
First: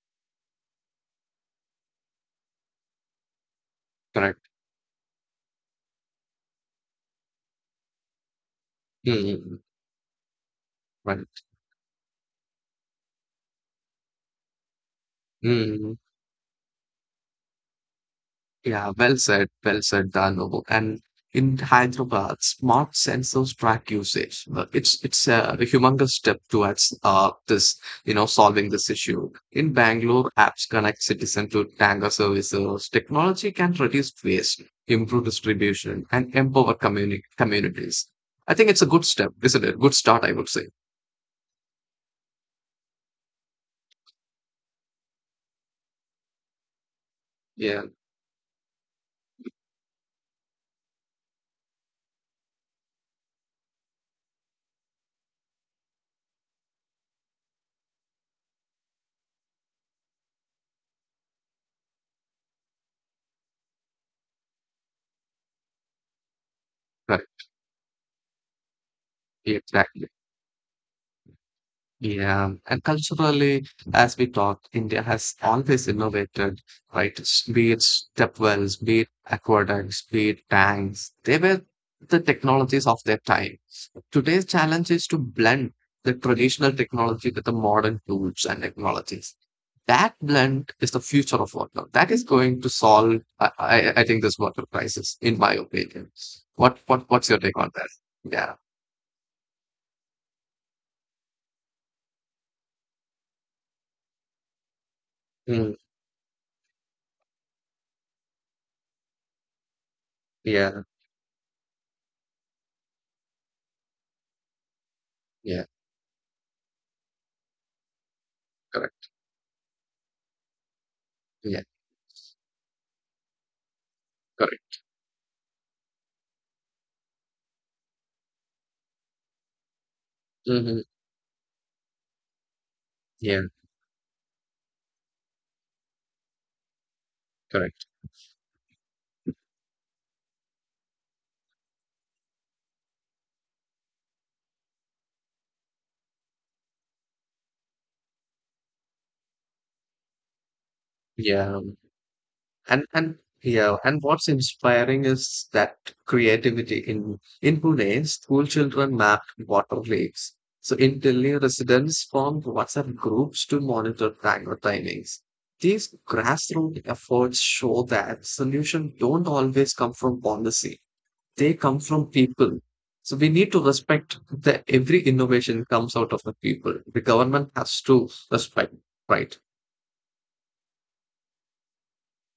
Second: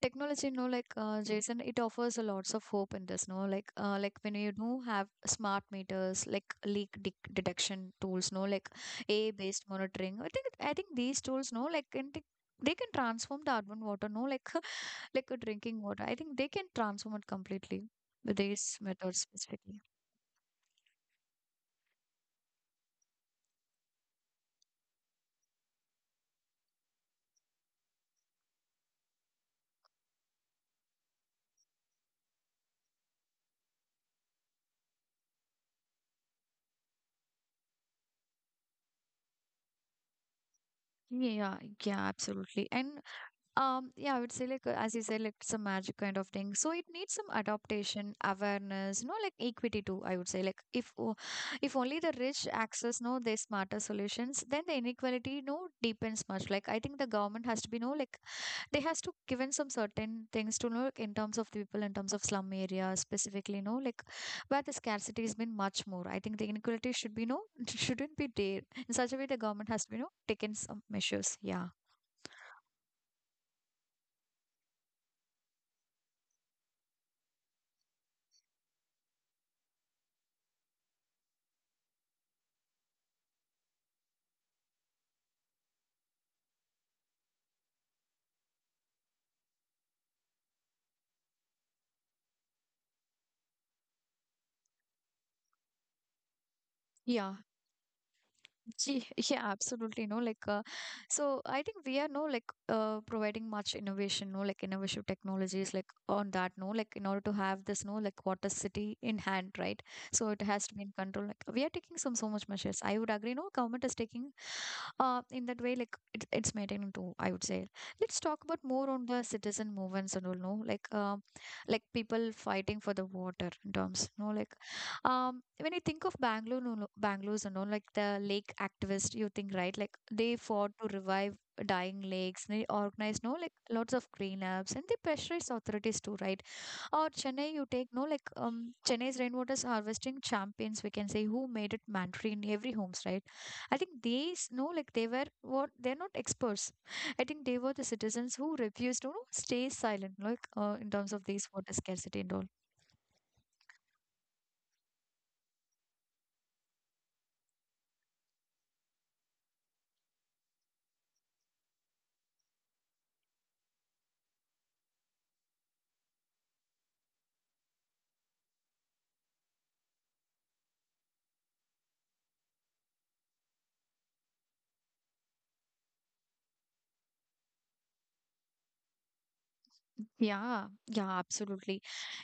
S1: technology, no, like Jason, it offers a lots of hope in this, no, like when
S2: Correct.
S1: you do have smart meters, like leak de detection tools, no, like
S2: Mm,
S1: AI-based monitoring. I think these
S2: right.
S1: tools, no, like can take- they can transform the urban water, no, like like a drinking
S2: Mm.
S1: water. I think they can transform it completely with these
S2: Yeah,
S1: methods
S2: well
S1: specifically.
S2: said, Dano. And in Hyderabad, smart sensors track usage. It's a humongous step towards this, you know, solving this issue. In Bangalore, apps connect citizen to Tanga services. Technology can reduce waste, improve distribution, and empower communities. I think it's a good step, isn't it? Good start, I would say.
S1: Yeah, yeah, absolutely. And yeah, I would say like as you said, like it's a magic kind of thing. So it needs some
S2: Yeah,
S1: adaptation, awareness, you know, like equity too. I would say like if only the rich access, no, their smarter solutions, then the inequality no deepens much. Like I think the government has to be no like they has to given some certain things to know like, in terms of the people in terms of slum areas specifically. No, like where the scarcity has been much more. I think the inequality should be no
S2: correct.
S1: shouldn't be there in such a way. The
S2: Yeah,
S1: government has to be
S2: exactly.
S1: no taken some measures. Yeah.
S2: Yeah, and culturally, as we talked, India has always innovated, right? Be it stepwells, be it aqueducts, be it tanks, they were the technologies of their time. Today's challenge is to blend the traditional technology with the modern tools and technologies. That blend is the future of water. That is going to solve, I think, this water crisis, in my opinion. What's your
S1: Yeah.
S2: take on that? Yeah.
S1: Gee, yeah, absolutely. No, like, so I think we are no like providing much innovation, no, like innovative
S2: Mm,
S1: technologies, like on that, no, like in order to have this, no, like water city in hand, right? So it has
S2: yeah.
S1: to be in control. Like we are taking some so much measures. I would agree. No, government is taking, in
S2: Yeah.
S1: that way, like it's maintaining too. I would say. Let's talk about more
S2: Correct.
S1: on the citizen movements and all. No,
S2: Yeah.
S1: like people fighting for the water in terms. No, like
S2: Correct.
S1: when you think of Bangalore, no, no, Bangalore's and all, like the lake activists, you think, right? Like they fought
S2: Mhm.
S1: to revive dying lakes. They organized,
S2: Yeah,
S1: no, like lots of cleanups, and they pressurized authorities too, right? Or Chennai, you
S2: correct.
S1: take no like Chennai's rainwater harvesting champions, we can say, who made it mandatory in every homes, right? I think these no like they were what they're not experts. I think they were the citizens who refused to you know, stay silent, like in terms of these
S2: Yeah.
S1: water scarcity and all.
S2: And yeah, and what's inspiring is that creativity in Pune, school children mapped water lakes. So in Delhi, residents formed WhatsApp groups to monitor timer timings. These grassroots efforts show that solutions don't always come from policy; they come from people. So we need to respect that every innovation comes out of the people. The government has to respect, right?
S1: Yeah, yeah, absolutely.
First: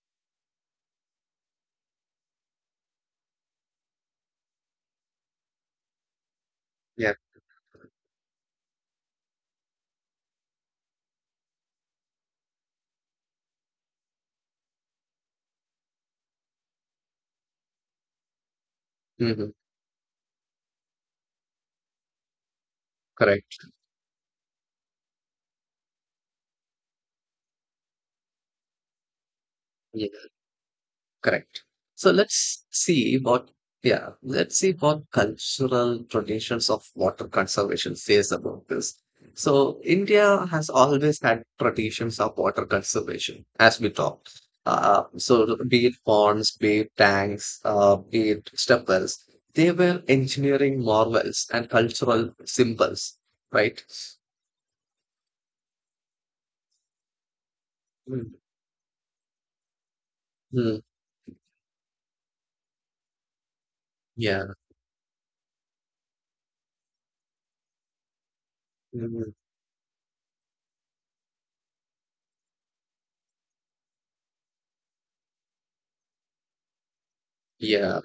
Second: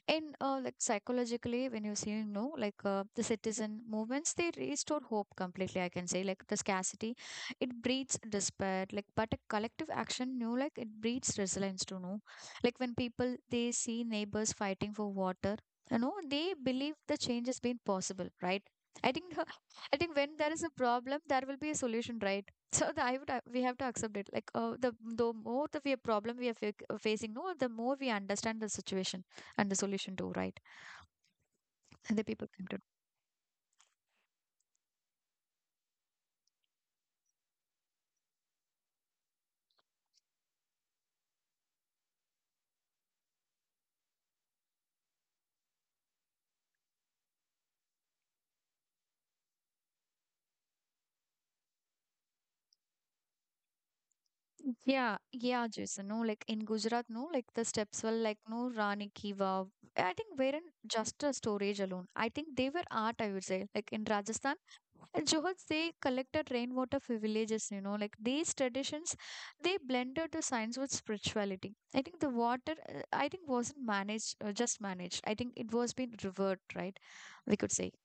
S1: And like psychologically, when you say no, like the citizen movements, they restore hope completely. I can say like the
S2: Yeah.
S1: scarcity, it breeds despair. Like, but a collective action, you know, like it breeds resilience. To know, like when people they see neighbors fighting for water, you know, they believe the change has been possible, right? I think
S2: Hmm.
S1: I think when there is a problem, there will be a solution, right? So the, I would we
S2: Correct.
S1: have to accept it. Like the more the we problem we are facing, no, the more we understand the situation and the solution too, right?
S2: Correct. So
S1: And the people come to
S2: yeah, let's see what cultural traditions of water conservation says about this. So India has always had traditions of water conservation, as we talked. So be it ponds, be it tanks, be it step wells, they were engineering marvels and cultural symbols, right?
S1: Yeah, yeah, Jason. No, like in Gujarat, no, like the steps were
S2: Mm,
S1: like no Rani Ki Vav. I think weren't
S2: mm,
S1: just a storage alone. I think they were art, I would say. Like in
S2: yeah.
S1: Rajasthan, and Johans, they collected rainwater for villages, you know, like these traditions,
S2: Mm,
S1: they blended the science with spirituality. I think the water, I think wasn't managed, just managed. I think it was being revered, right? We could say.
S2: yeah.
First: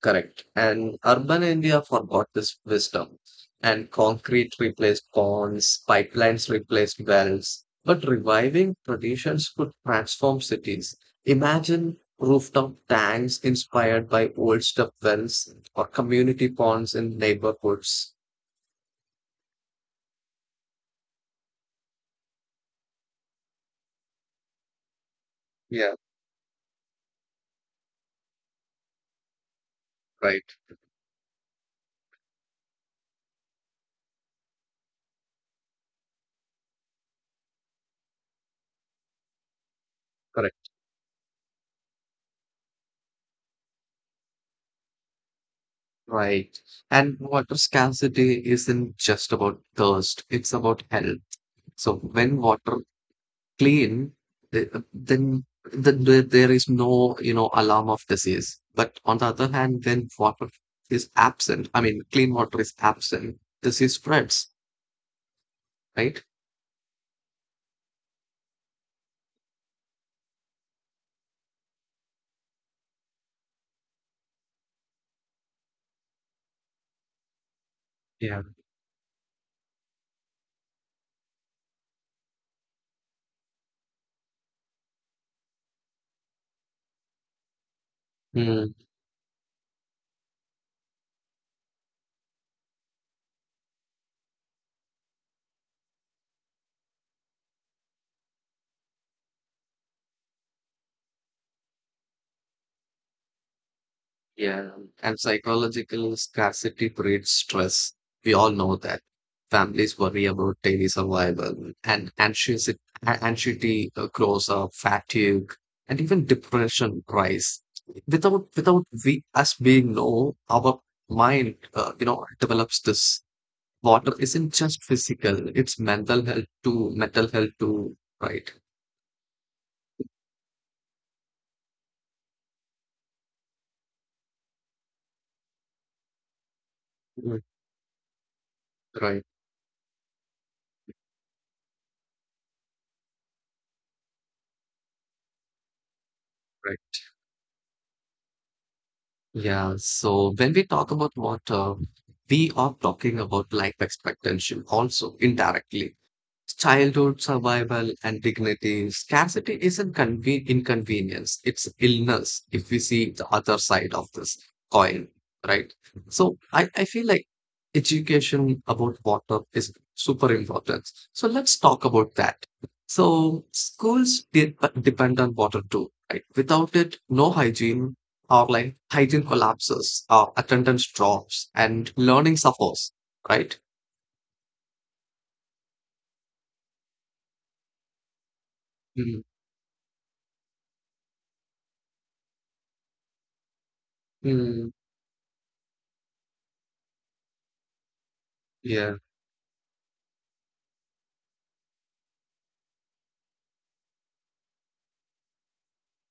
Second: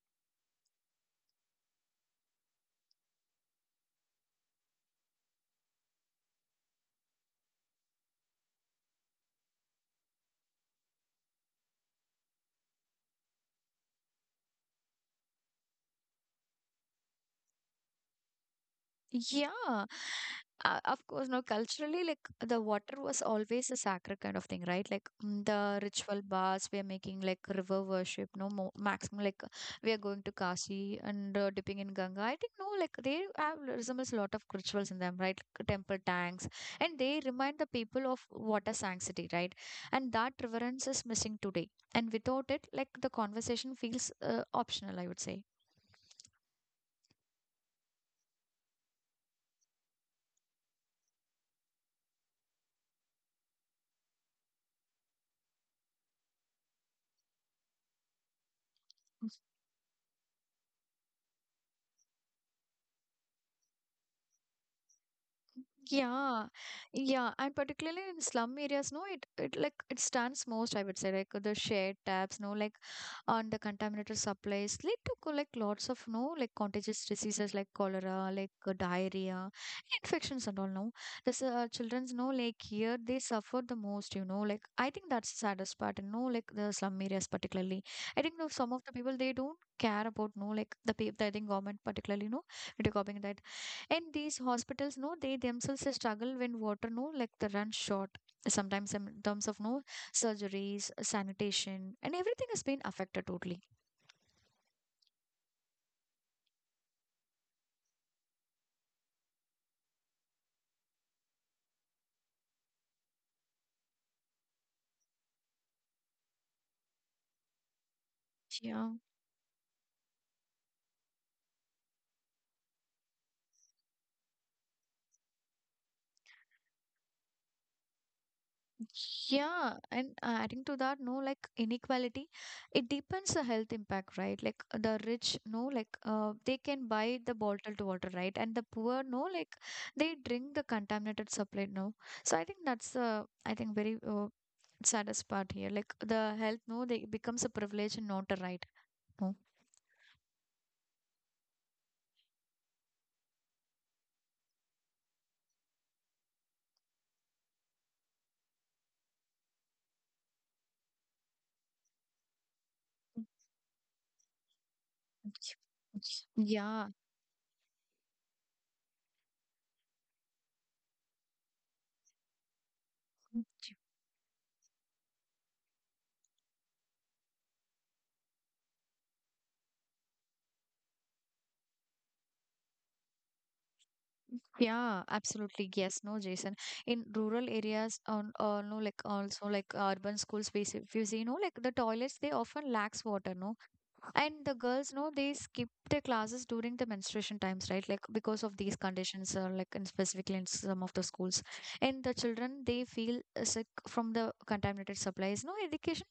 S2: Correct. And urban India forgot this wisdom. And concrete replaced ponds, pipelines replaced wells. But reviving traditions could transform cities. Imagine rooftop tanks inspired by old step wells or community ponds in neighborhoods.
S1: Yeah, of course, no, culturally, like the water was always a sacred kind of thing, right? Like the
S2: Yeah,
S1: ritual baths, we are making like river worship, no more maximum, like we are going to
S2: right.
S1: Kashi and dipping in Ganga. I think, no, like they have resembles a lot of rituals in them, right? Like, temple tanks, and they remind the people of water sanctity, right? And that
S2: Correct.
S1: reverence is missing today and without it like the conversation feels optional, I would say.
S2: Right. And water scarcity isn't just about thirst, it's about health. So when water clean, then there is no, you know, alarm of disease. But on the other hand, when water is absent, I mean, clean water is absent, disease spreads, right?
S1: Yeah, yeah, and particularly in slum areas, no, it like it stands most, I would say, like the shared taps, no, like on the contaminated supplies lead to like lots of no, like contagious diseases like cholera,
S2: Yeah.
S1: like diarrhea, infections and all. No, this children's no, like here they suffer the most. You know, like I think that's the saddest part. And no, like the slum areas particularly. I think no,
S2: Hmm.
S1: some of the people they don't care about no, like the people. I think government particularly no, and these hospitals, no, they themselves they struggle when water, no, like the runs short. Sometimes in terms of no surgeries, sanitation, and everything has been affected totally.
S2: Yeah, and psychological scarcity breeds stress. We all know that. Families worry about daily survival, and anxiety grows up, fatigue, and even depression rise. Without
S1: Yeah.
S2: we us being know, our mind, you know, develops this. Water isn't just physical; it's mental health too. Mental health too, right?
S1: Yeah, and adding to that, no, like inequality, it deepens the health impact, right? Like the rich, no, like they can buy the
S2: Mm,
S1: bottled water, right? And the poor,
S2: right,
S1: no, like they drink the contaminated supply, no. So I think that's I think very saddest part here. Like the health, no,
S2: right.
S1: they becomes a privilege and not a right, no.
S2: Yeah, so when we talk about water, we are talking about life expectancy also indirectly. Childhood survival and dignity. Scarcity isn't inconvenience, it's illness if we see the other side of this coin, right? So I
S1: Yeah.
S2: feel like education about water is super important. So let's talk about that. So schools depend on water too, right? Without it, no hygiene or like hygiene collapses or attendance drops and learning suffers, right?
S1: Yeah, absolutely. Yes, no, Jason. In rural areas, on no, like
S2: Mm,
S1: also like urban schools, if you see, no, like the toilets, they often lacks water, no, and the
S2: mm,
S1: girls, no, they skip their classes during the menstruation times, right? Like because of these
S2: yeah.
S1: conditions, like in specifically in some of the schools, and the children they feel sick from the contaminated supplies. No, education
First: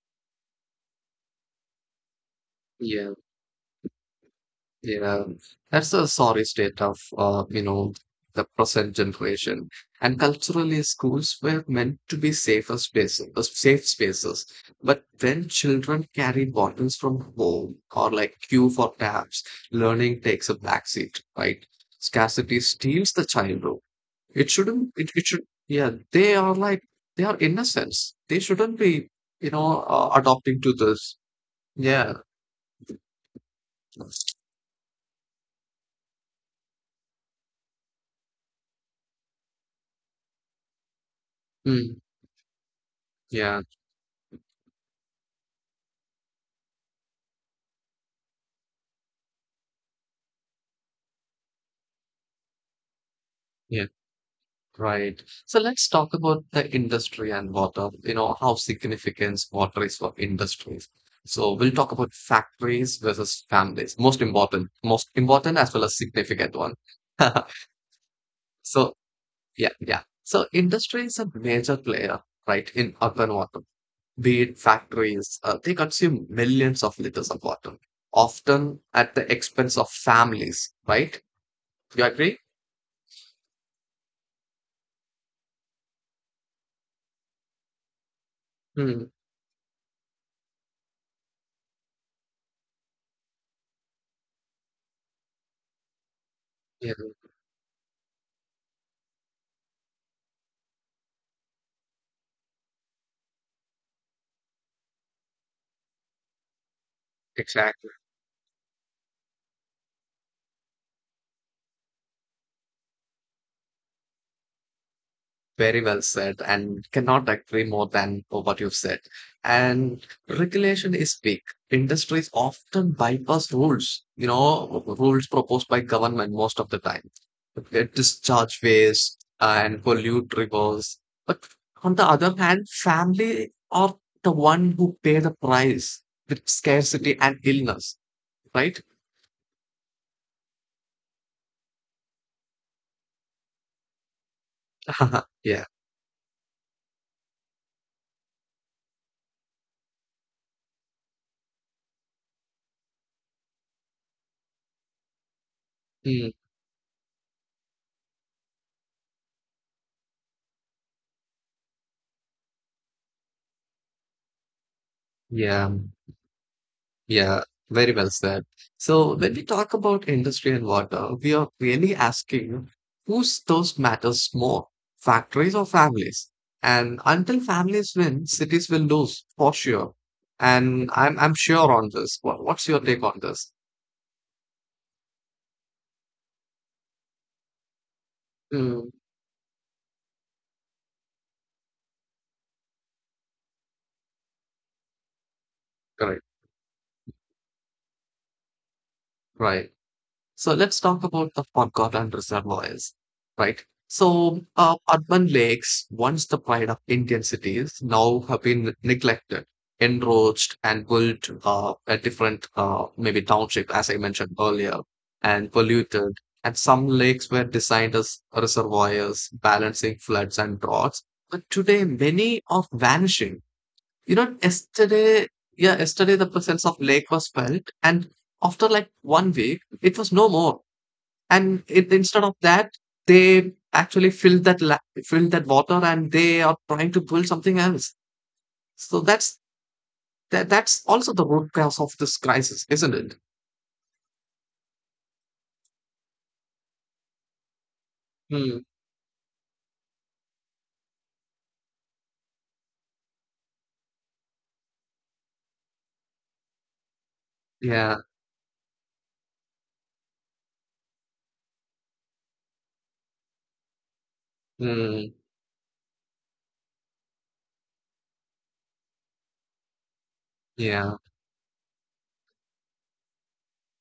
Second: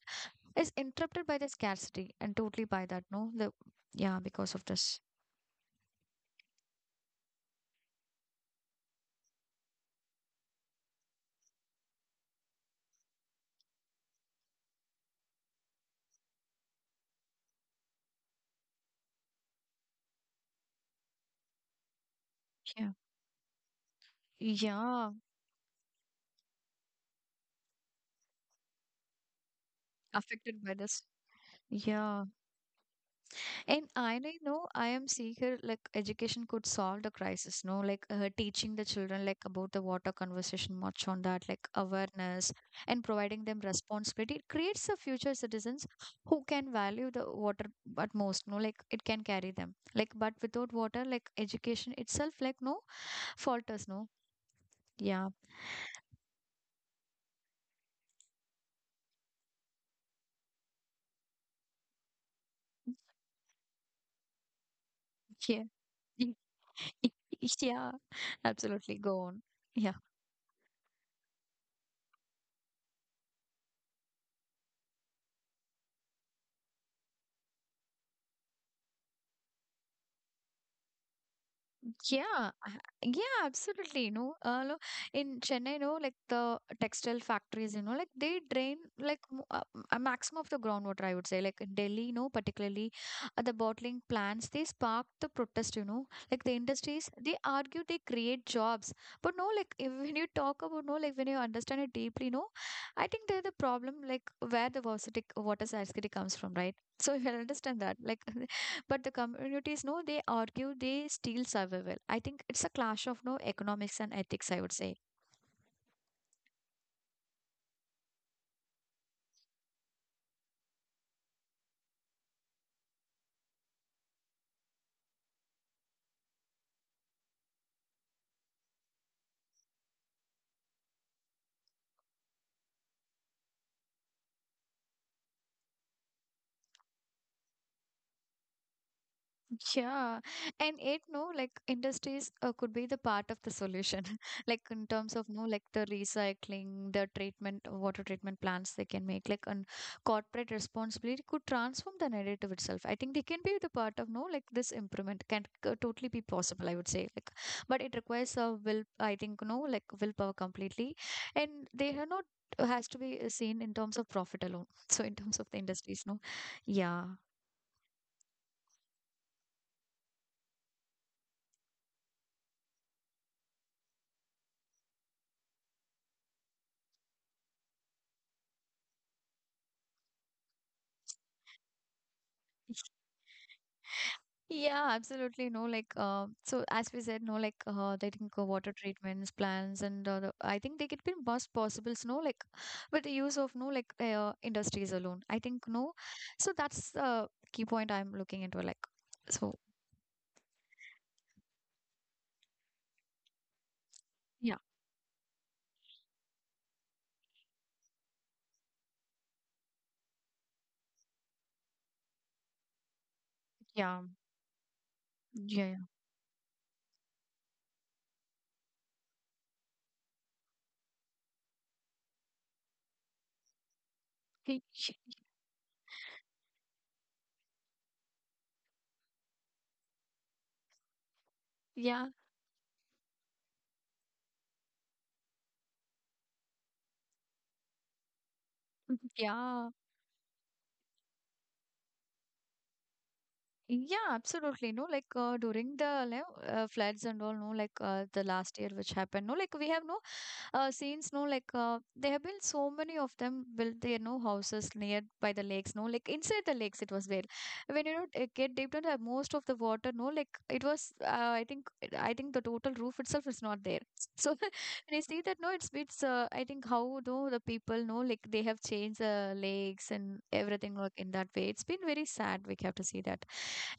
S1: is interrupted by the scarcity, and totally by that,
S2: Yeah.
S1: no, the yeah, because of this,
S2: Yeah, that's a sorry state of, you know, the present generation. And culturally, schools were meant to be safer spaces, safe spaces. But when children carry bottles from home or like queue for taps, learning takes a backseat, right? Scarcity
S1: yeah,
S2: steals the childhood. It shouldn't,
S1: yeah,
S2: it should, yeah, they are like, they are innocents. They shouldn't be, adopting
S1: affected by
S2: to
S1: this,
S2: this. Yeah.
S1: yeah. And I don't know I am seeker like education could solve the crisis, no? Like teaching the children like about the water conversation, much on that, like
S2: Mm,
S1: awareness and providing them
S2: yeah.
S1: responsibility. It creates the future citizens who can value the water at most, no? Like it can carry them. Like but without water, like education itself, like no
S2: Yeah.
S1: falters, no?
S2: Right.
S1: Yeah,
S2: So let's talk about the industry and water, you know, how significant water is for industries. So we'll talk about factories versus families. Most important
S1: yeah,
S2: as well as significant one.
S1: yeah,
S2: So
S1: absolutely. Go on.
S2: yeah,
S1: Yeah.
S2: yeah. So industry is a major player, right, in urban water. Be it factories, they consume millions of liters of water, often at the expense of families, right? Do you
S1: Yeah,
S2: agree?
S1: yeah, absolutely. You know, in Chennai, you know, like the textile factories, you know, like they drain
S2: Hmm.
S1: like a maximum of the groundwater, I would say. Like in Delhi, you know, particularly the bottling plants, they sparked the protest, you know, like the
S2: Yeah,
S1: industries, they argue they create jobs. But no, like if, when you talk about, no, like when you understand it deeply, no, I think they're the problem, like where the varsity, water scarcity comes from, right? So if you can understand
S2: exactly.
S1: that, like but the communities, no, they argue they steal survival. I think it's a clash of no economics and ethics, I would say.
S2: Very well said, and cannot agree more than what you've said. And regulation is big. Industries often bypass rules, you know, rules proposed by government most of the time. They discharge waste and pollute rivers. But on the other hand, family are the one who pay the price with scarcity and illness, right?
S1: Yeah, and it no like industries could be the part of the solution, like in terms of no
S2: Yeah.
S1: like the recycling, the treatment, water treatment plants they can make, like and corporate responsibility could transform the narrative itself. I think they can be the part of no like this improvement can totally be
S2: Mm,
S1: possible. I would say like, but it requires a will. I think no like willpower completely, and they are not has to be seen in terms of profit alone. So in terms of the
S2: yeah.
S1: industries, no, yeah.
S2: Yeah, very well said. So when we talk about industry and water, we are really asking whose those matters more, factories or families? And until families win, cities will lose for sure. And I'm sure on this. What's your take on this?
S1: Yeah, absolutely. No, like, so as we said, no, like, I think water
S2: Mm,
S1: treatments, plants, and I think they could be most possibles, no, like, with the use of no, like, industries alone. I think no.
S2: correct,
S1: So that's the key point I'm looking into, like, so
S2: right. So let's talk about the forgotten reservoirs, right? So
S1: yeah.
S2: urban lakes, once the pride of Indian cities, now have been neglected, enroached, and built a different, maybe township, as I
S1: Yeah,
S2: mentioned earlier, and
S1: yeah,
S2: polluted. And some lakes were designed as reservoirs, balancing floods and droughts. But today, many are vanishing. You know,
S1: yeah,
S2: yesterday, yeah, yesterday the presence of lake was felt, and after like 1 week, it was no more and it,
S1: yeah,
S2: instead of that they actually fill that filled that water and they are trying to build something else so that's
S1: yeah.
S2: that's also the root cause of this crisis, isn't it?
S1: Yeah, absolutely. No, like during the like, floods and all, no, like the last
S2: Hmm.
S1: year which happened, no, like we have no scenes, no, like there have been so many of them built their no houses near by the lakes, no, like inside the lakes it was there. When you
S2: Yeah.
S1: know get deep into the- most of the water, no, like it was, I think the total roof itself is not there. So when I
S2: Hmm.
S1: see that, no, it's I think how though the people know like they have changed the lakes and everything
S2: Yeah.
S1: like in that way. It's been very sad. We have to see that.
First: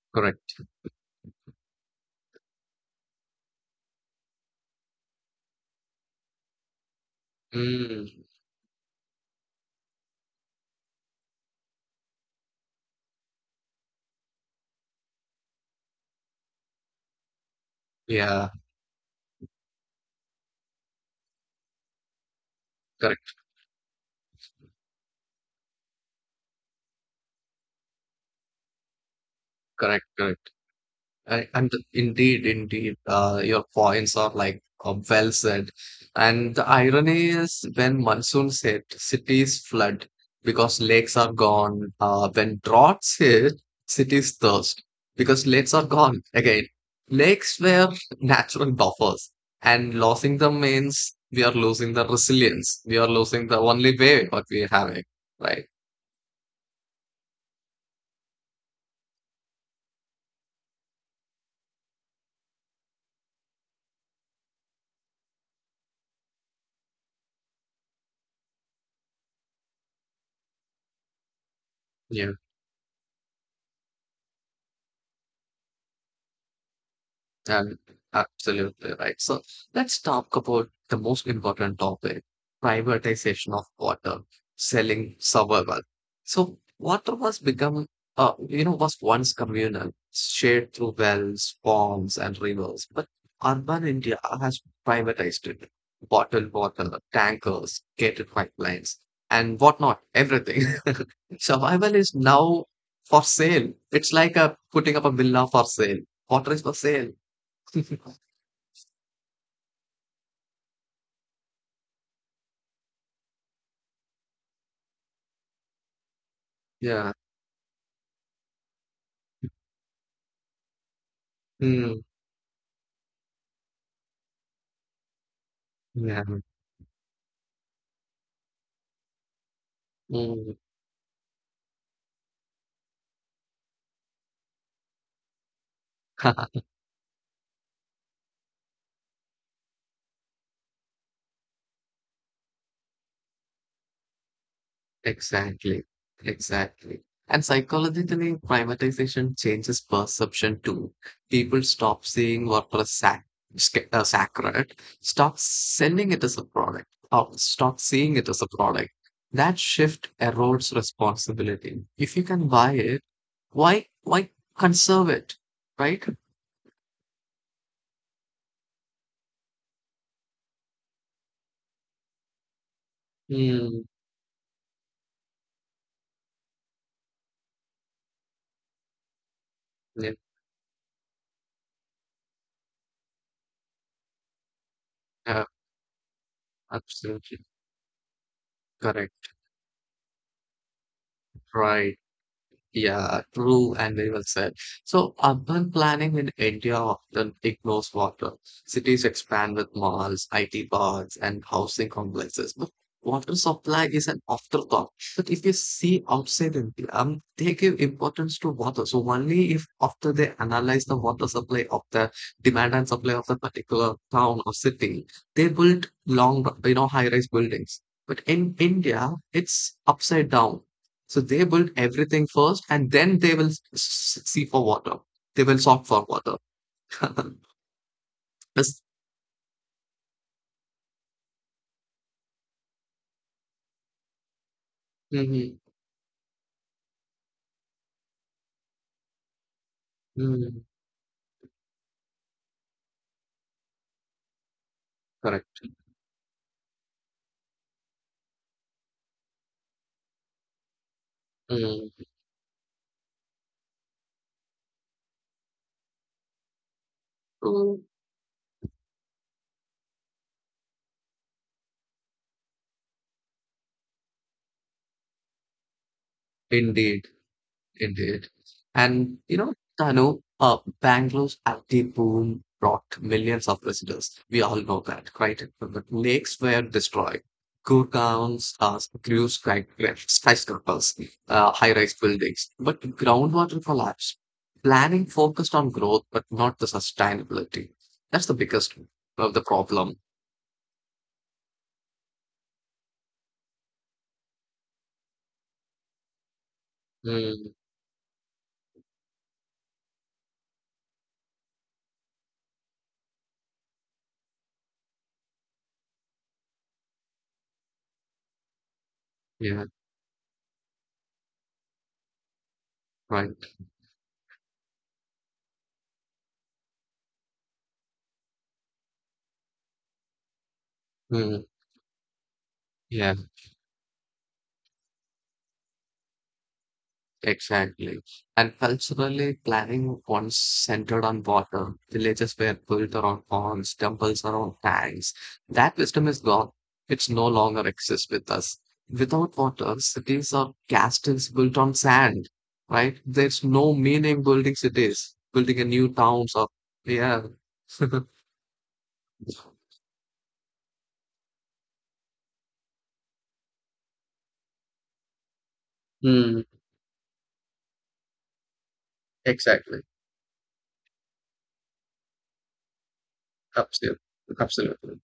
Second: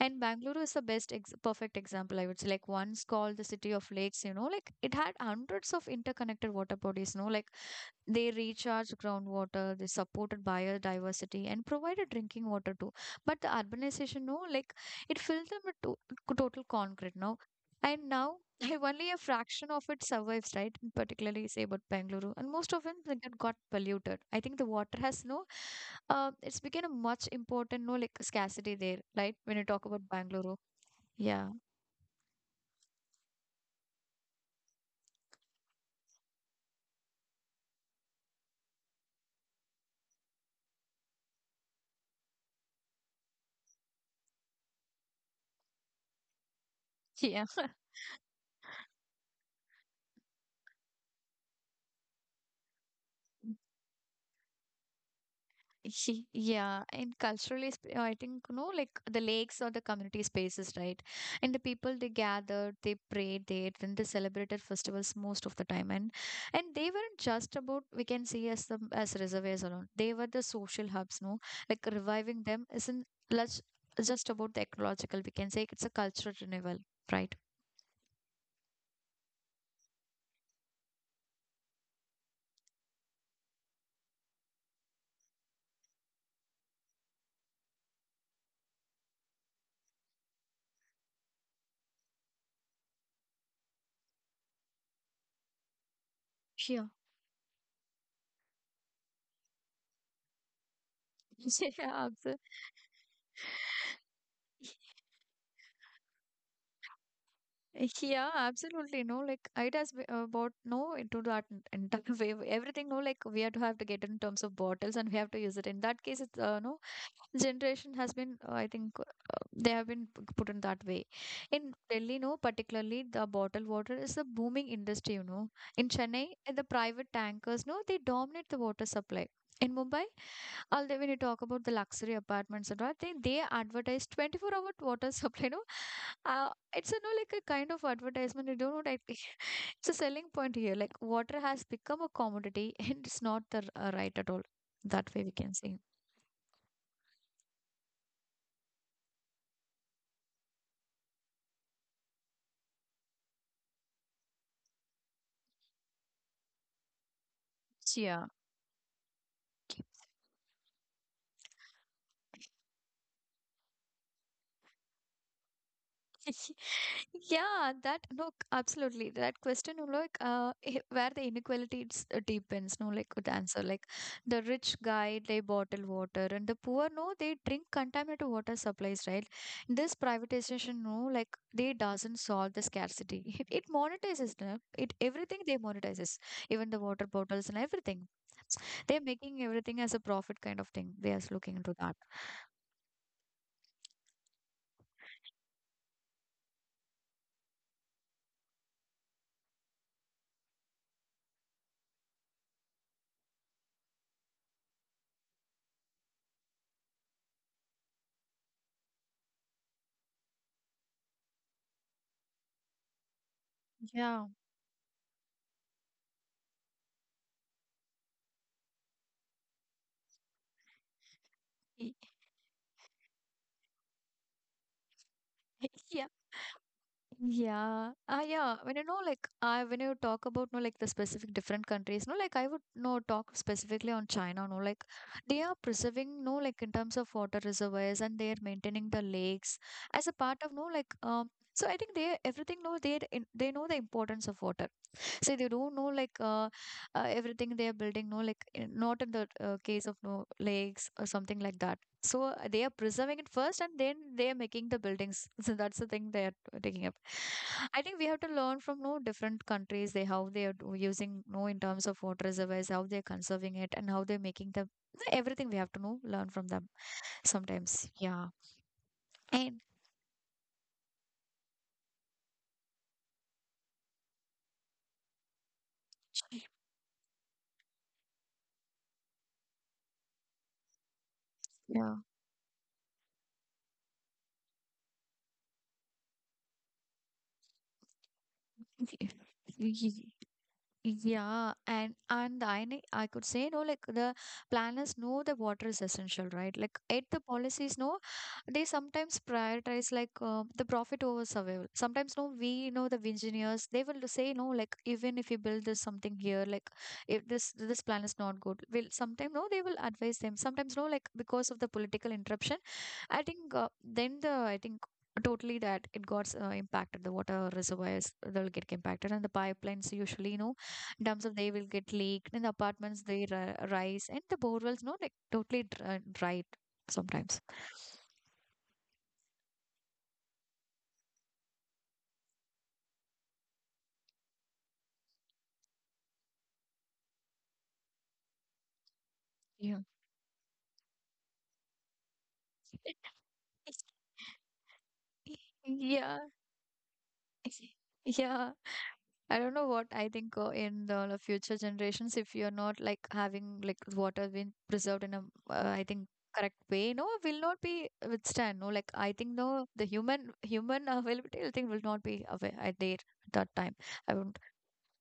S1: And
S2: Correct.
S1: Bangalore is the perfect example, I would say. Like once called the city of lakes, you know, like it had hundreds of interconnected water bodies, you know, like
S2: Hmm.
S1: they recharge groundwater, they supported biodiversity and provided drinking water too. But the urbanization, no, like it filled them with total concrete, no. And now
S2: Yeah.
S1: I only a fraction of it survives, right? Particularly say about Bengaluru, and most of them like
S2: Correct,
S1: that got polluted. I think the water has no, it's become a much important no like scarcity there, right? When you talk about
S2: correct, correct.
S1: Bengaluru, yeah,
S2: And indeed, indeed, your points are like well said. And the irony is when monsoons hit, cities flood because lakes are gone. When droughts hit, cities thirst because lakes are gone. Again,
S1: yeah.
S2: lakes were natural buffers, and losing them means we are losing the resilience. We are losing the only way what we are having, right?
S1: He, yeah, and culturally, I think, you know, like the lakes or the community spaces, right? And the people they gathered, they prayed, they ate, and they celebrated festivals most of the time. And they weren't just about we can see as the as reservoirs alone. They were the social hubs, no? Like reviving them isn't less just about the ecological. We can say it's a cultural renewal, right?
S2: And absolutely right. So let's talk about the most important topic, privatization of water, selling survival. So water was become, you know, was once communal, shared through wells, ponds, and rivers. But urban India has privatized it. Bottled
S1: Yeah.
S2: water, tankers, gated pipelines, and whatnot, everything. Survival
S1: yeah,
S2: is
S1: absolutely.
S2: now for sale. It's like a,
S1: Y
S2: putting up a villa for sale. Water is for sale.
S1: yeah, absolutely. No, like it has bought no into that entire way. Everything, no, like we have to get in terms of bottles and we have to use it. In that case, it's no
S2: Yeah.
S1: generation has been, I think, they have been put in that way. In
S2: Mm,
S1: Delhi, no, particularly the bottled water is a booming industry. You know, in
S2: yeah,
S1: Chennai, the private tankers, no, they dominate the water supply. In Mumbai,
S2: mm,
S1: although when you talk about the luxury apartments and all, they advertise 24-hour water supply, no, Uh, it's a no like a kind of advertisement you don't know like it's a selling point here like water has become a commodity and it's not the right at all that way we can say
S2: exactly, exactly. And psychologically, privatization changes perception too. People stop seeing work as sacred, stop selling it as a product, or stop seeing
S1: yeah.
S2: it as a product. That shift erodes responsibility. If you can buy it, why conserve it, right?
S1: Yeah, that no, absolutely. That question, no, like where the inequality it's, deepens, no, like with the answer,
S2: Mm,
S1: like the rich guy they bottle water and the poor, no, they drink contaminated water supplies, right? This
S2: yeah,
S1: privatization, no, like they doesn't solve the scarcity. It monetizes them. It everything
S2: uh,
S1: they monetizes, even the water
S2: absolutely
S1: bottles and everything. They're
S2: correct,
S1: making everything as a profit kind of thing. They are looking into
S2: right.
S1: that.
S2: Yeah, true and very well said. So urban planning in India often ignores water. Cities expand with malls, IT parks, and housing complexes. But water supply is an afterthought. But if you see outside India, they give importance to water. So only if after they analyze the water supply of the demand and supply of the particular
S1: Yeah.
S2: town or city, they build long, you know, high-rise buildings. But in India, it's upside down so they build everything first, and then they will see for water. They will shop for
S1: Yeah,
S2: water.
S1: yeah. Ah, yeah. When
S2: Yes.
S1: you know, like, I when you talk about, no, like the specific different countries, no, like I would no talk specifically on China, no, like they are
S2: Mhm.
S1: preserving, no, like in terms of water reservoirs and they are maintaining the lakes as a part of,
S2: Mm.
S1: no, like. So I think they everything, know they they know the importance of water. So they
S2: Correct.
S1: don't know like everything they are building, no, like not in the case of no lakes or something like that.
S2: Mm.
S1: So they are preserving it first, and then they are making the buildings. So that's the thing they are taking up.
S2: Oh,
S1: I think we have to learn from no different countries. They how they are using no in terms of water reservoirs, how they're conserving it, and how they're making them. So, everything we have to know learn from them
S2: indeed.
S1: sometimes.
S2: Indeed.
S1: Yeah,
S2: And you know,
S1: and
S2: Tanu, Bangalore's IT boom brought millions of visitors. We all know that, right? But lakes were destroyed. Gurgaon's grew skyscrapers, high-rise
S1: yeah.
S2: buildings, but groundwater collapsed. Planning focused on growth, but not the sustainability. That's the biggest of the problem.
S1: Yeah, and I could say no, like the planners know the water is essential, right? Like at the
S2: Mm,
S1: policies, no, they sometimes prioritize like the profit over survival. Sometimes no, we know the engineers they will say no, like even if you build this something here, like if this plan is not good, will sometimes no, they
S2: yeah,
S1: will advise them. Sometimes no, like because of the political interruption, I
S2: right.
S1: think then the I think totally that it got impacted. The water reservoirs they'll get impacted, and the pipelines usually you know dumps of
S2: Mm,
S1: they will get leaked in the apartments
S2: yeah.
S1: they rise and the borewells no like totally dried sometimes,
S2: Exactly. And culturally, planning once centered on water. Villages were built around ponds, temples around tanks. That wisdom is gone. It's no longer exists with us. Without water,
S1: yeah.
S2: cities are castles built on sand, right? There's no meaning building cities, building a new
S1: Yeah,
S2: towns or yeah.
S1: yeah, I don't know what I think in the future generations if you're not like having like water being preserved in a I think
S2: Hmm,
S1: correct way no will not be withstand no like I think no
S2: exactly.
S1: the human availability I think will not be aware there at that time
S2: Absolutely.
S1: I would.
S2: Absolutely.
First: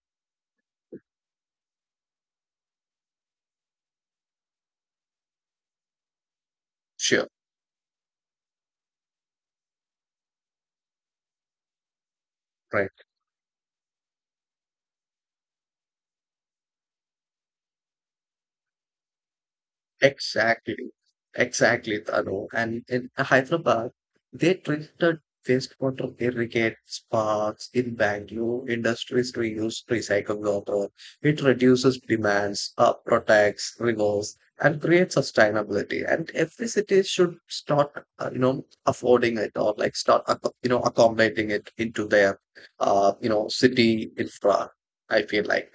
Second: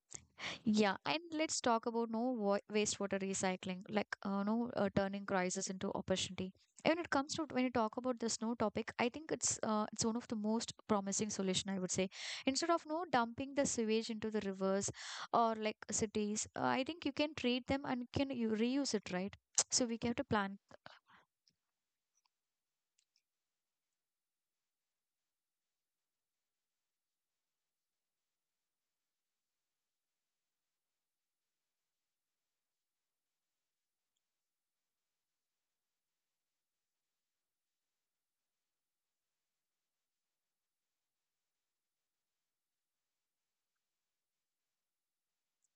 S1: Yeah, and let's talk about no wastewater recycling, like no turning crisis into opportunity. And when it
S2: Sure.
S1: comes to when you talk about this no topic, I think it's one of the most promising solution I would say. Instead of
S2: Right.
S1: no dumping the sewage into the rivers or like cities, I think you can treat them and can you reuse it, right? So we have to plan.
S2: Exactly, exactly, Tanu. And in Hyderabad, they treated wastewater irrigate parks in Bangalore, industries reuse recycled water. It reduces demands, protects rivers, and creates sustainability. And every city should start, you know, affording it or like start, you know, accommodating it into their, you know, city infra. I feel like.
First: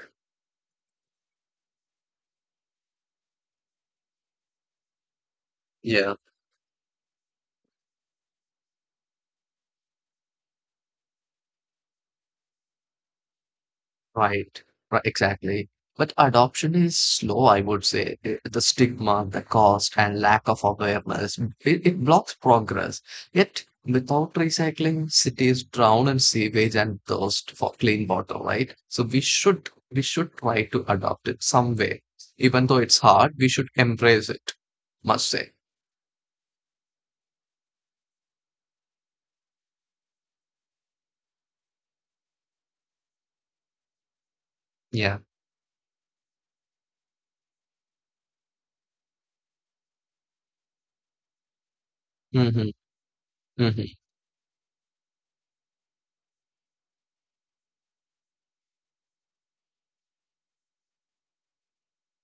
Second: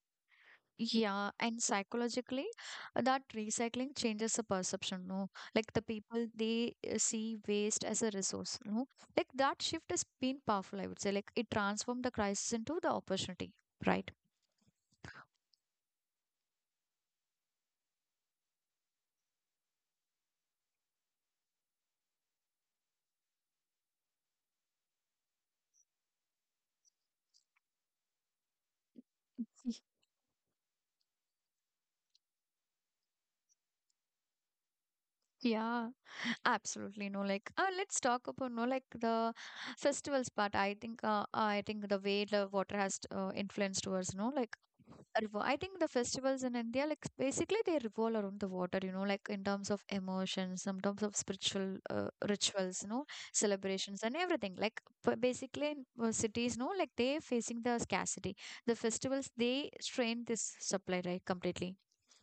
S1: Yeah, and psychologically, that recycling changes the perception, no? Like the
S2: Yeah.
S1: people, they see waste as a resource, no? Like that shift has been powerful, I would say. Like it transformed the crisis into the opportunity, right?
S2: Right, right, exactly. But adoption is slow, I would say. The stigma, the cost, and lack of awareness, it blocks progress. Yet, without recycling, cities drown in sewage and thirst for clean water, right? So we should try to adopt it some way. Even though it's hard, we should embrace it, must say.
S1: Yeah. Absolutely no, like let's talk about no, like the festivals part. I think the way the water has influenced towards no, like
S2: Yeah.
S1: I think the festivals in India, like basically they revolve around the water, you know, like in terms of emotions, in terms of spiritual
S2: Mm-hmm.
S1: rituals, you know,
S2: Mm-hmm.
S1: celebrations and everything. Like basically in cities, no, like they're facing the scarcity. The festivals, they strain this supply, right, completely.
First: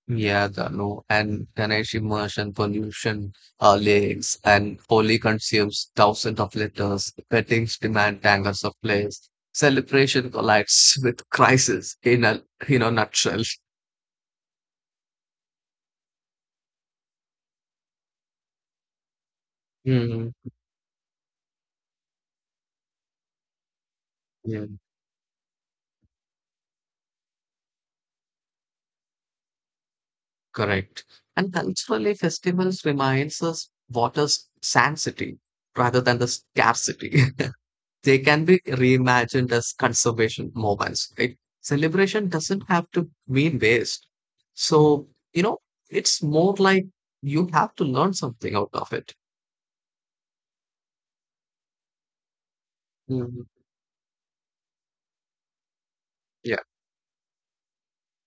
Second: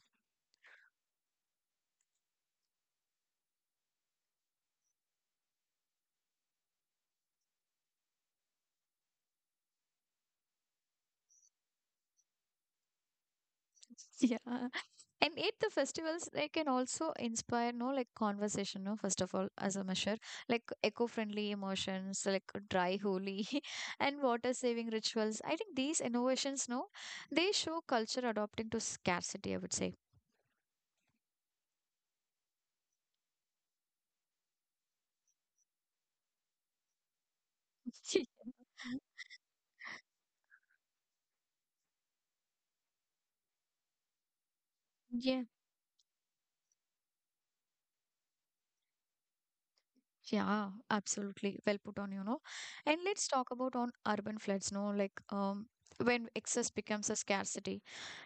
S2: Yeah, Danu, and Ganesh immersion pollution lakes and only consumes thousands of liters. Weddings demand tankers of place. Celebration collides with crisis in a you know nutshell.
S1: Yeah. And it the festivals they can also inspire no like conversation, no, first of all, as a measure.
S2: Mm,
S1: Like eco-friendly emotions, like dry holy and water
S2: yeah,
S1: saving rituals. I think these innovations, no, they show culture adopting to scarcity, I would say.
S2: correct. And culturally, festivals reminds us water's sanctity rather than the scarcity. They can be reimagined as conservation moments, right? Celebration doesn't have to mean waste. So, you
S1: Yeah,
S2: know, it's more like you have to learn something out of it.
S1: yeah, absolutely. Well put on, you know. And let's
S2: Mhm.
S1: talk about on urban floods, no, like when
S2: Yeah.
S1: excess becomes a scarcity.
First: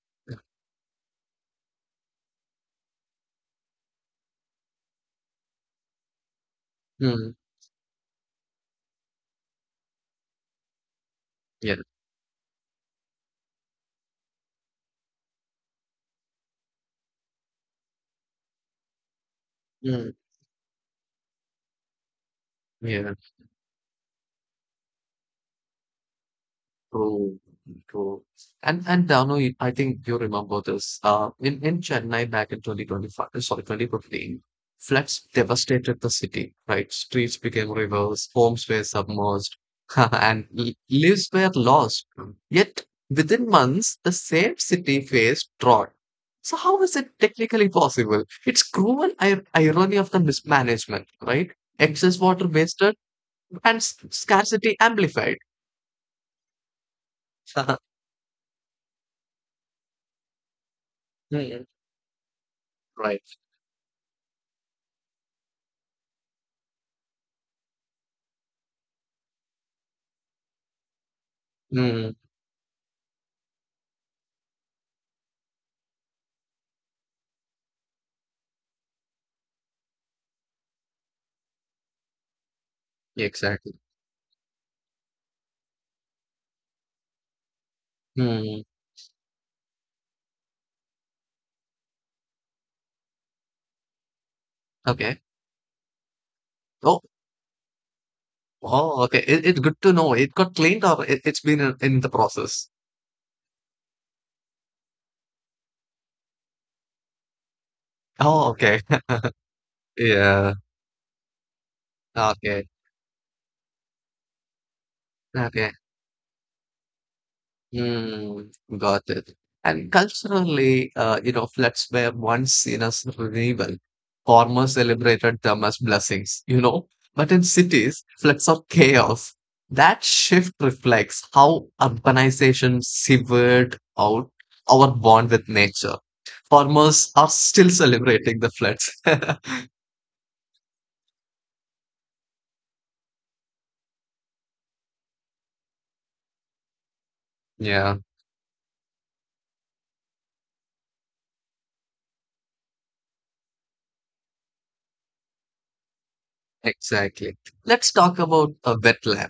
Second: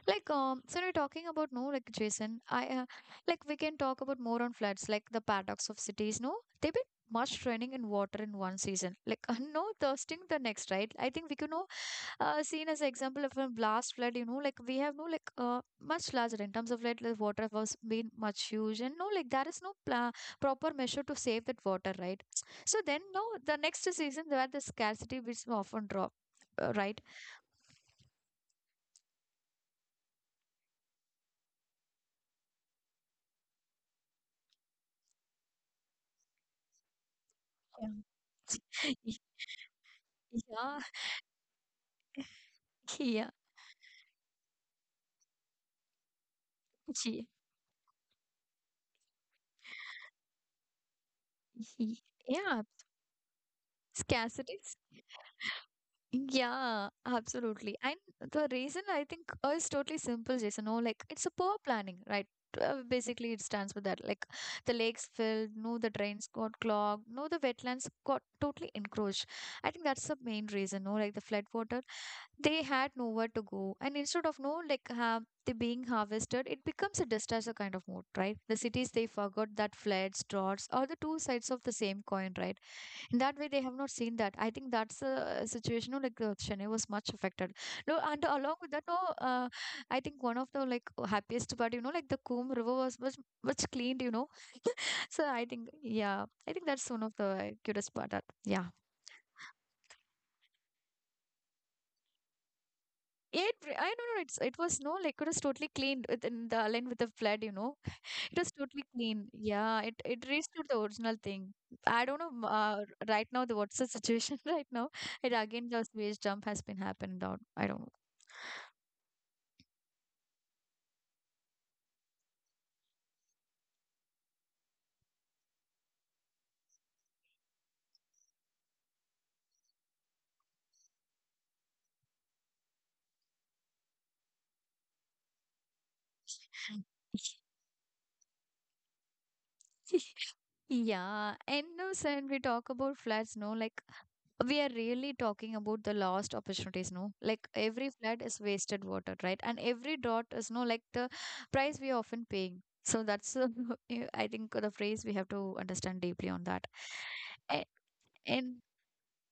S1: Like, so we're talking about no, like Jason, I like we can talk about more on floods, like the paradox of cities. No, they've been
S2: Mm.
S1: much drowning in water in one season, like no thirsting the next, right? I think we could know
S2: Yeah.
S1: seen as example of a last flood. You know, like we have no like much larger in terms of like the water was been much huge, and no like there is no pla
S2: Mm.
S1: proper measure to save that water, right? So then
S2: Yeah.
S1: no, the next season where the scarcity will often drop, right?
S2: True, true. And Dano, I think you remember this. In Chennai back in 2025, sorry, 2015, floods devastated the city, right? Streets became rivers, homes were
S1: Yeah.
S2: submerged, and
S1: Yeah,
S2: lives were lost. Yet
S1: yeah,
S2: within months, the same city faced drought. So how is it
S1: Gee.
S2: technically possible? It's cruel ir irony of the mismanagement, right?
S1: Ye-
S2: Excess water
S1: Yeah,
S2: wasted and
S1: scarcity.
S2: scarcity amplified.
S1: Yeah, absolutely. And the reason I think is totally simple, Jason. No, like it's a poor
S2: Hmm,
S1: planning, right? Basically,
S2: right.
S1: it stands for that. Like the lakes filled, no, the drains got clogged, no, the wetlands got totally encroached. I think that's the main reason. No, like the flood water
S2: Mm,
S1: they had nowhere to go, and instead of no like have they being harvested, it becomes a disaster kind of mode, right? The cities, they forgot that floods, droughts are the two sides of the same coin, right? In that way they
S2: exactly.
S1: have not seen that. I think that's a situation, you know, like Chennai was much affected, no, and along
S2: Mm,
S1: with that, no I think one of the like happiest part, you know, like the Coom river was much much cleaned, you know.
S2: okay.
S1: So I think yeah, I think that's
S2: Oh,
S1: one of the cutest part that yeah.
S2: oh, okay. It's good to know. It got cleaned or it's been in the process.
S1: It, I don't know. It's it was no like it was totally cleaned with in the line with the blood. You know, it was
S2: Oh,
S1: totally
S2: okay.
S1: clean. Yeah, it
S2: Yeah.
S1: restored the original thing. I don't know.
S2: Okay.
S1: Right now, the what's the situation right now? It again
S2: Okay.
S1: the space jump has been happened out. I don't know.
S2: Mm, got it. And culturally, you know, floods were once seen as renewal. Farmers celebrated them as blessings, you know. But in cities, floods are chaos. That shift reflects how urbanization severed out our bond with nature. Farmers are still celebrating the floods.
S1: Yeah, and no, sir, and we talk about floods. No, like we are really talking about the lost opportunities, no, like every
S2: Yeah,
S1: flood is wasted water, right? And every dot is no like the price we are often paying. So that's yeah, I think the phrase we have to understand deeply on that.
S2: exactly.
S1: A-
S2: Let's talk about
S1: and
S2: a wetland.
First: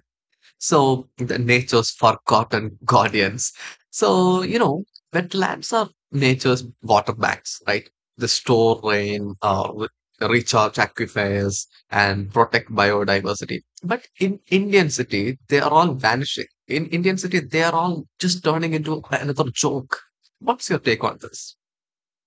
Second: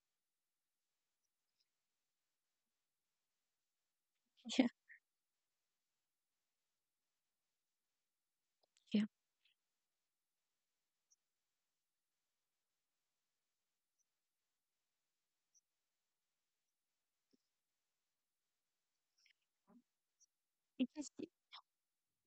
S2: So the nature's forgotten guardians. So, you know, wetlands are nature's water banks, right? They store
S1: yeah,
S2: rain, recharge aquifers, and protect biodiversity. But in Indian city, they are all vanishing. In Indian city, they are all just turning into another joke. What's your
S1: yeah.
S2: take on this?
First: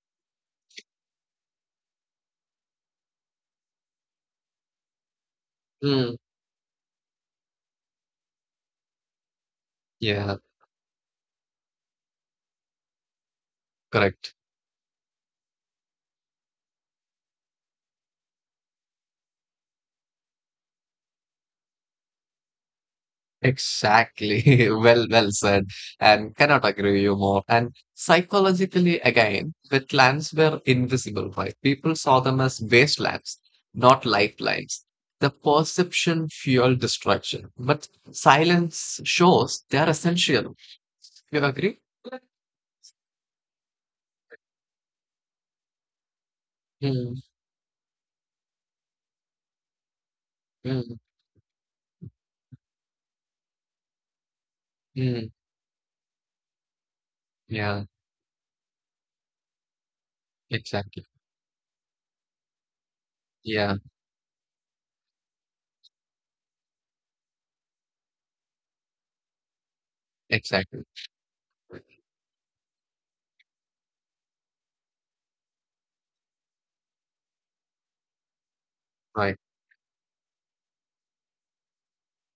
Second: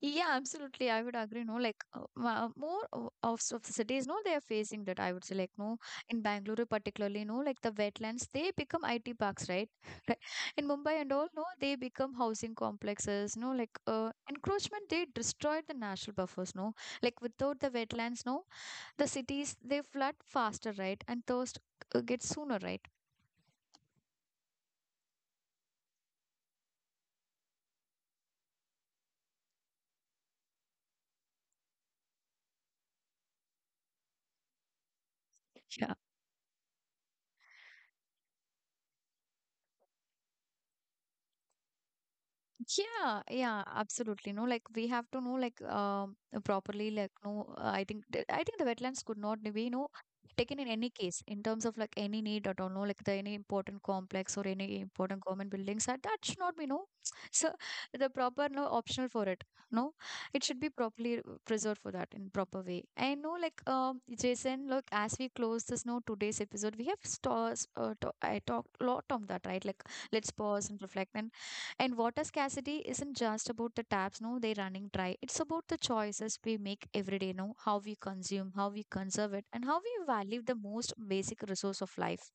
S1: Yeah, absolutely. I would agree. No, like of the cities, no, they are facing that. I would say, like, no,
S2: Mm,
S1: in Bangalore, particularly, no, like the wetlands, they become IT parks, right? Right.
S2: yeah,
S1: In Mumbai and all, no, they become housing complexes, no, like
S2: correct.
S1: encroachment, they destroyed the national buffers, no, like without the wetlands, no, the cities, they flood faster, right? And thirst gets sooner, right?
S2: Exactly. Well, well said. And cannot agree with you more. And psychologically, again, wetlands were invisible, right? People saw them as wastelands, not lifelines. The perception fueled destruction, but silence shows they are essential. You agree?
S1: Yeah, yeah, absolutely. No, like we have to know like properly like
S2: Mm,
S1: no I think I think the wetlands could not be no taken in any
S2: mm,
S1: case in terms of like any need at all, no like the any important complex or any important
S2: mm.
S1: government buildings, that that should not be no. So
S2: Yeah,
S1: the proper no optional for it, no, it should be
S2: exactly.
S1: properly preserved for that in proper way. I know, like
S2: Yeah,
S1: Jason look, as we close this no today's episode, we have stores I talked a lot on that, right? Like let's pause and
S2: exactly.
S1: reflect, and water scarcity isn't just about the taps, no, they're running dry. It's about the choices we make every day, no, how we consume, how we conserve
S2: Right.
S1: it, and how we value the most basic resource of life.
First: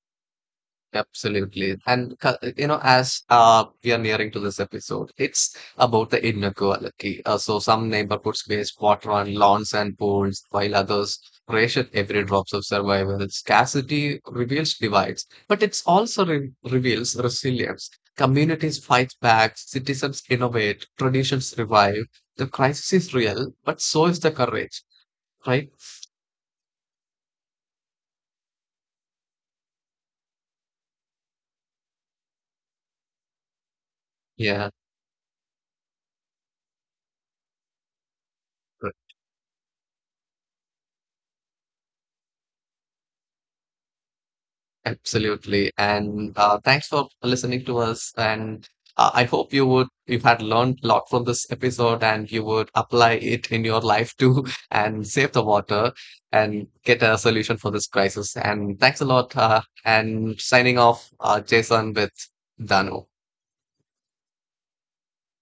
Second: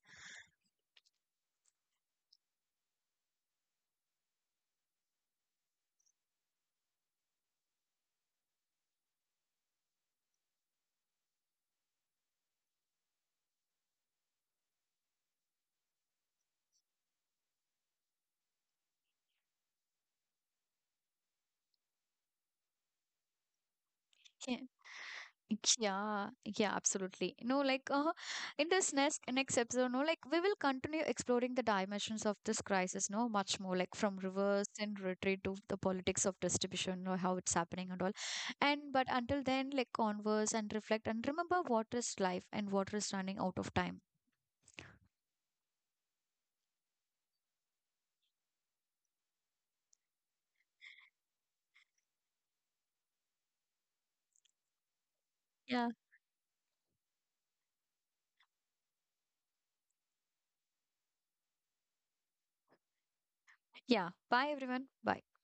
S2: Absolutely. And, you know, as we are nearing to this episode, it's about the inequality. So some neighborhoods waste water on lawns and pools, while others ration every drops of survival. Scarcity reveals divides, but it's also reveals resilience. Communities fight back, citizens innovate, traditions revive. The crisis is real, but so is the
S1: Yeah.
S2: courage, right?
S1: Yeah, yeah, absolutely. No, like in this next episode, no, like we will continue exploring the dimensions of this crisis, no, much more like from reverse
S2: Yeah.
S1: and retreat to the politics of distribution, or how it's happening and all. And but until then, like converse and reflect and remember what is life and what is running out of time.
S2: Absolutely. And thanks for listening to us. And I hope you would, you've had learned a lot from this episode and you would apply it in your life too and save the
S1: Yeah,
S2: water and get a solution for this crisis. And thanks a lot. And signing off, Jason with Danu.
S1: yeah. Bye, everyone. Bye.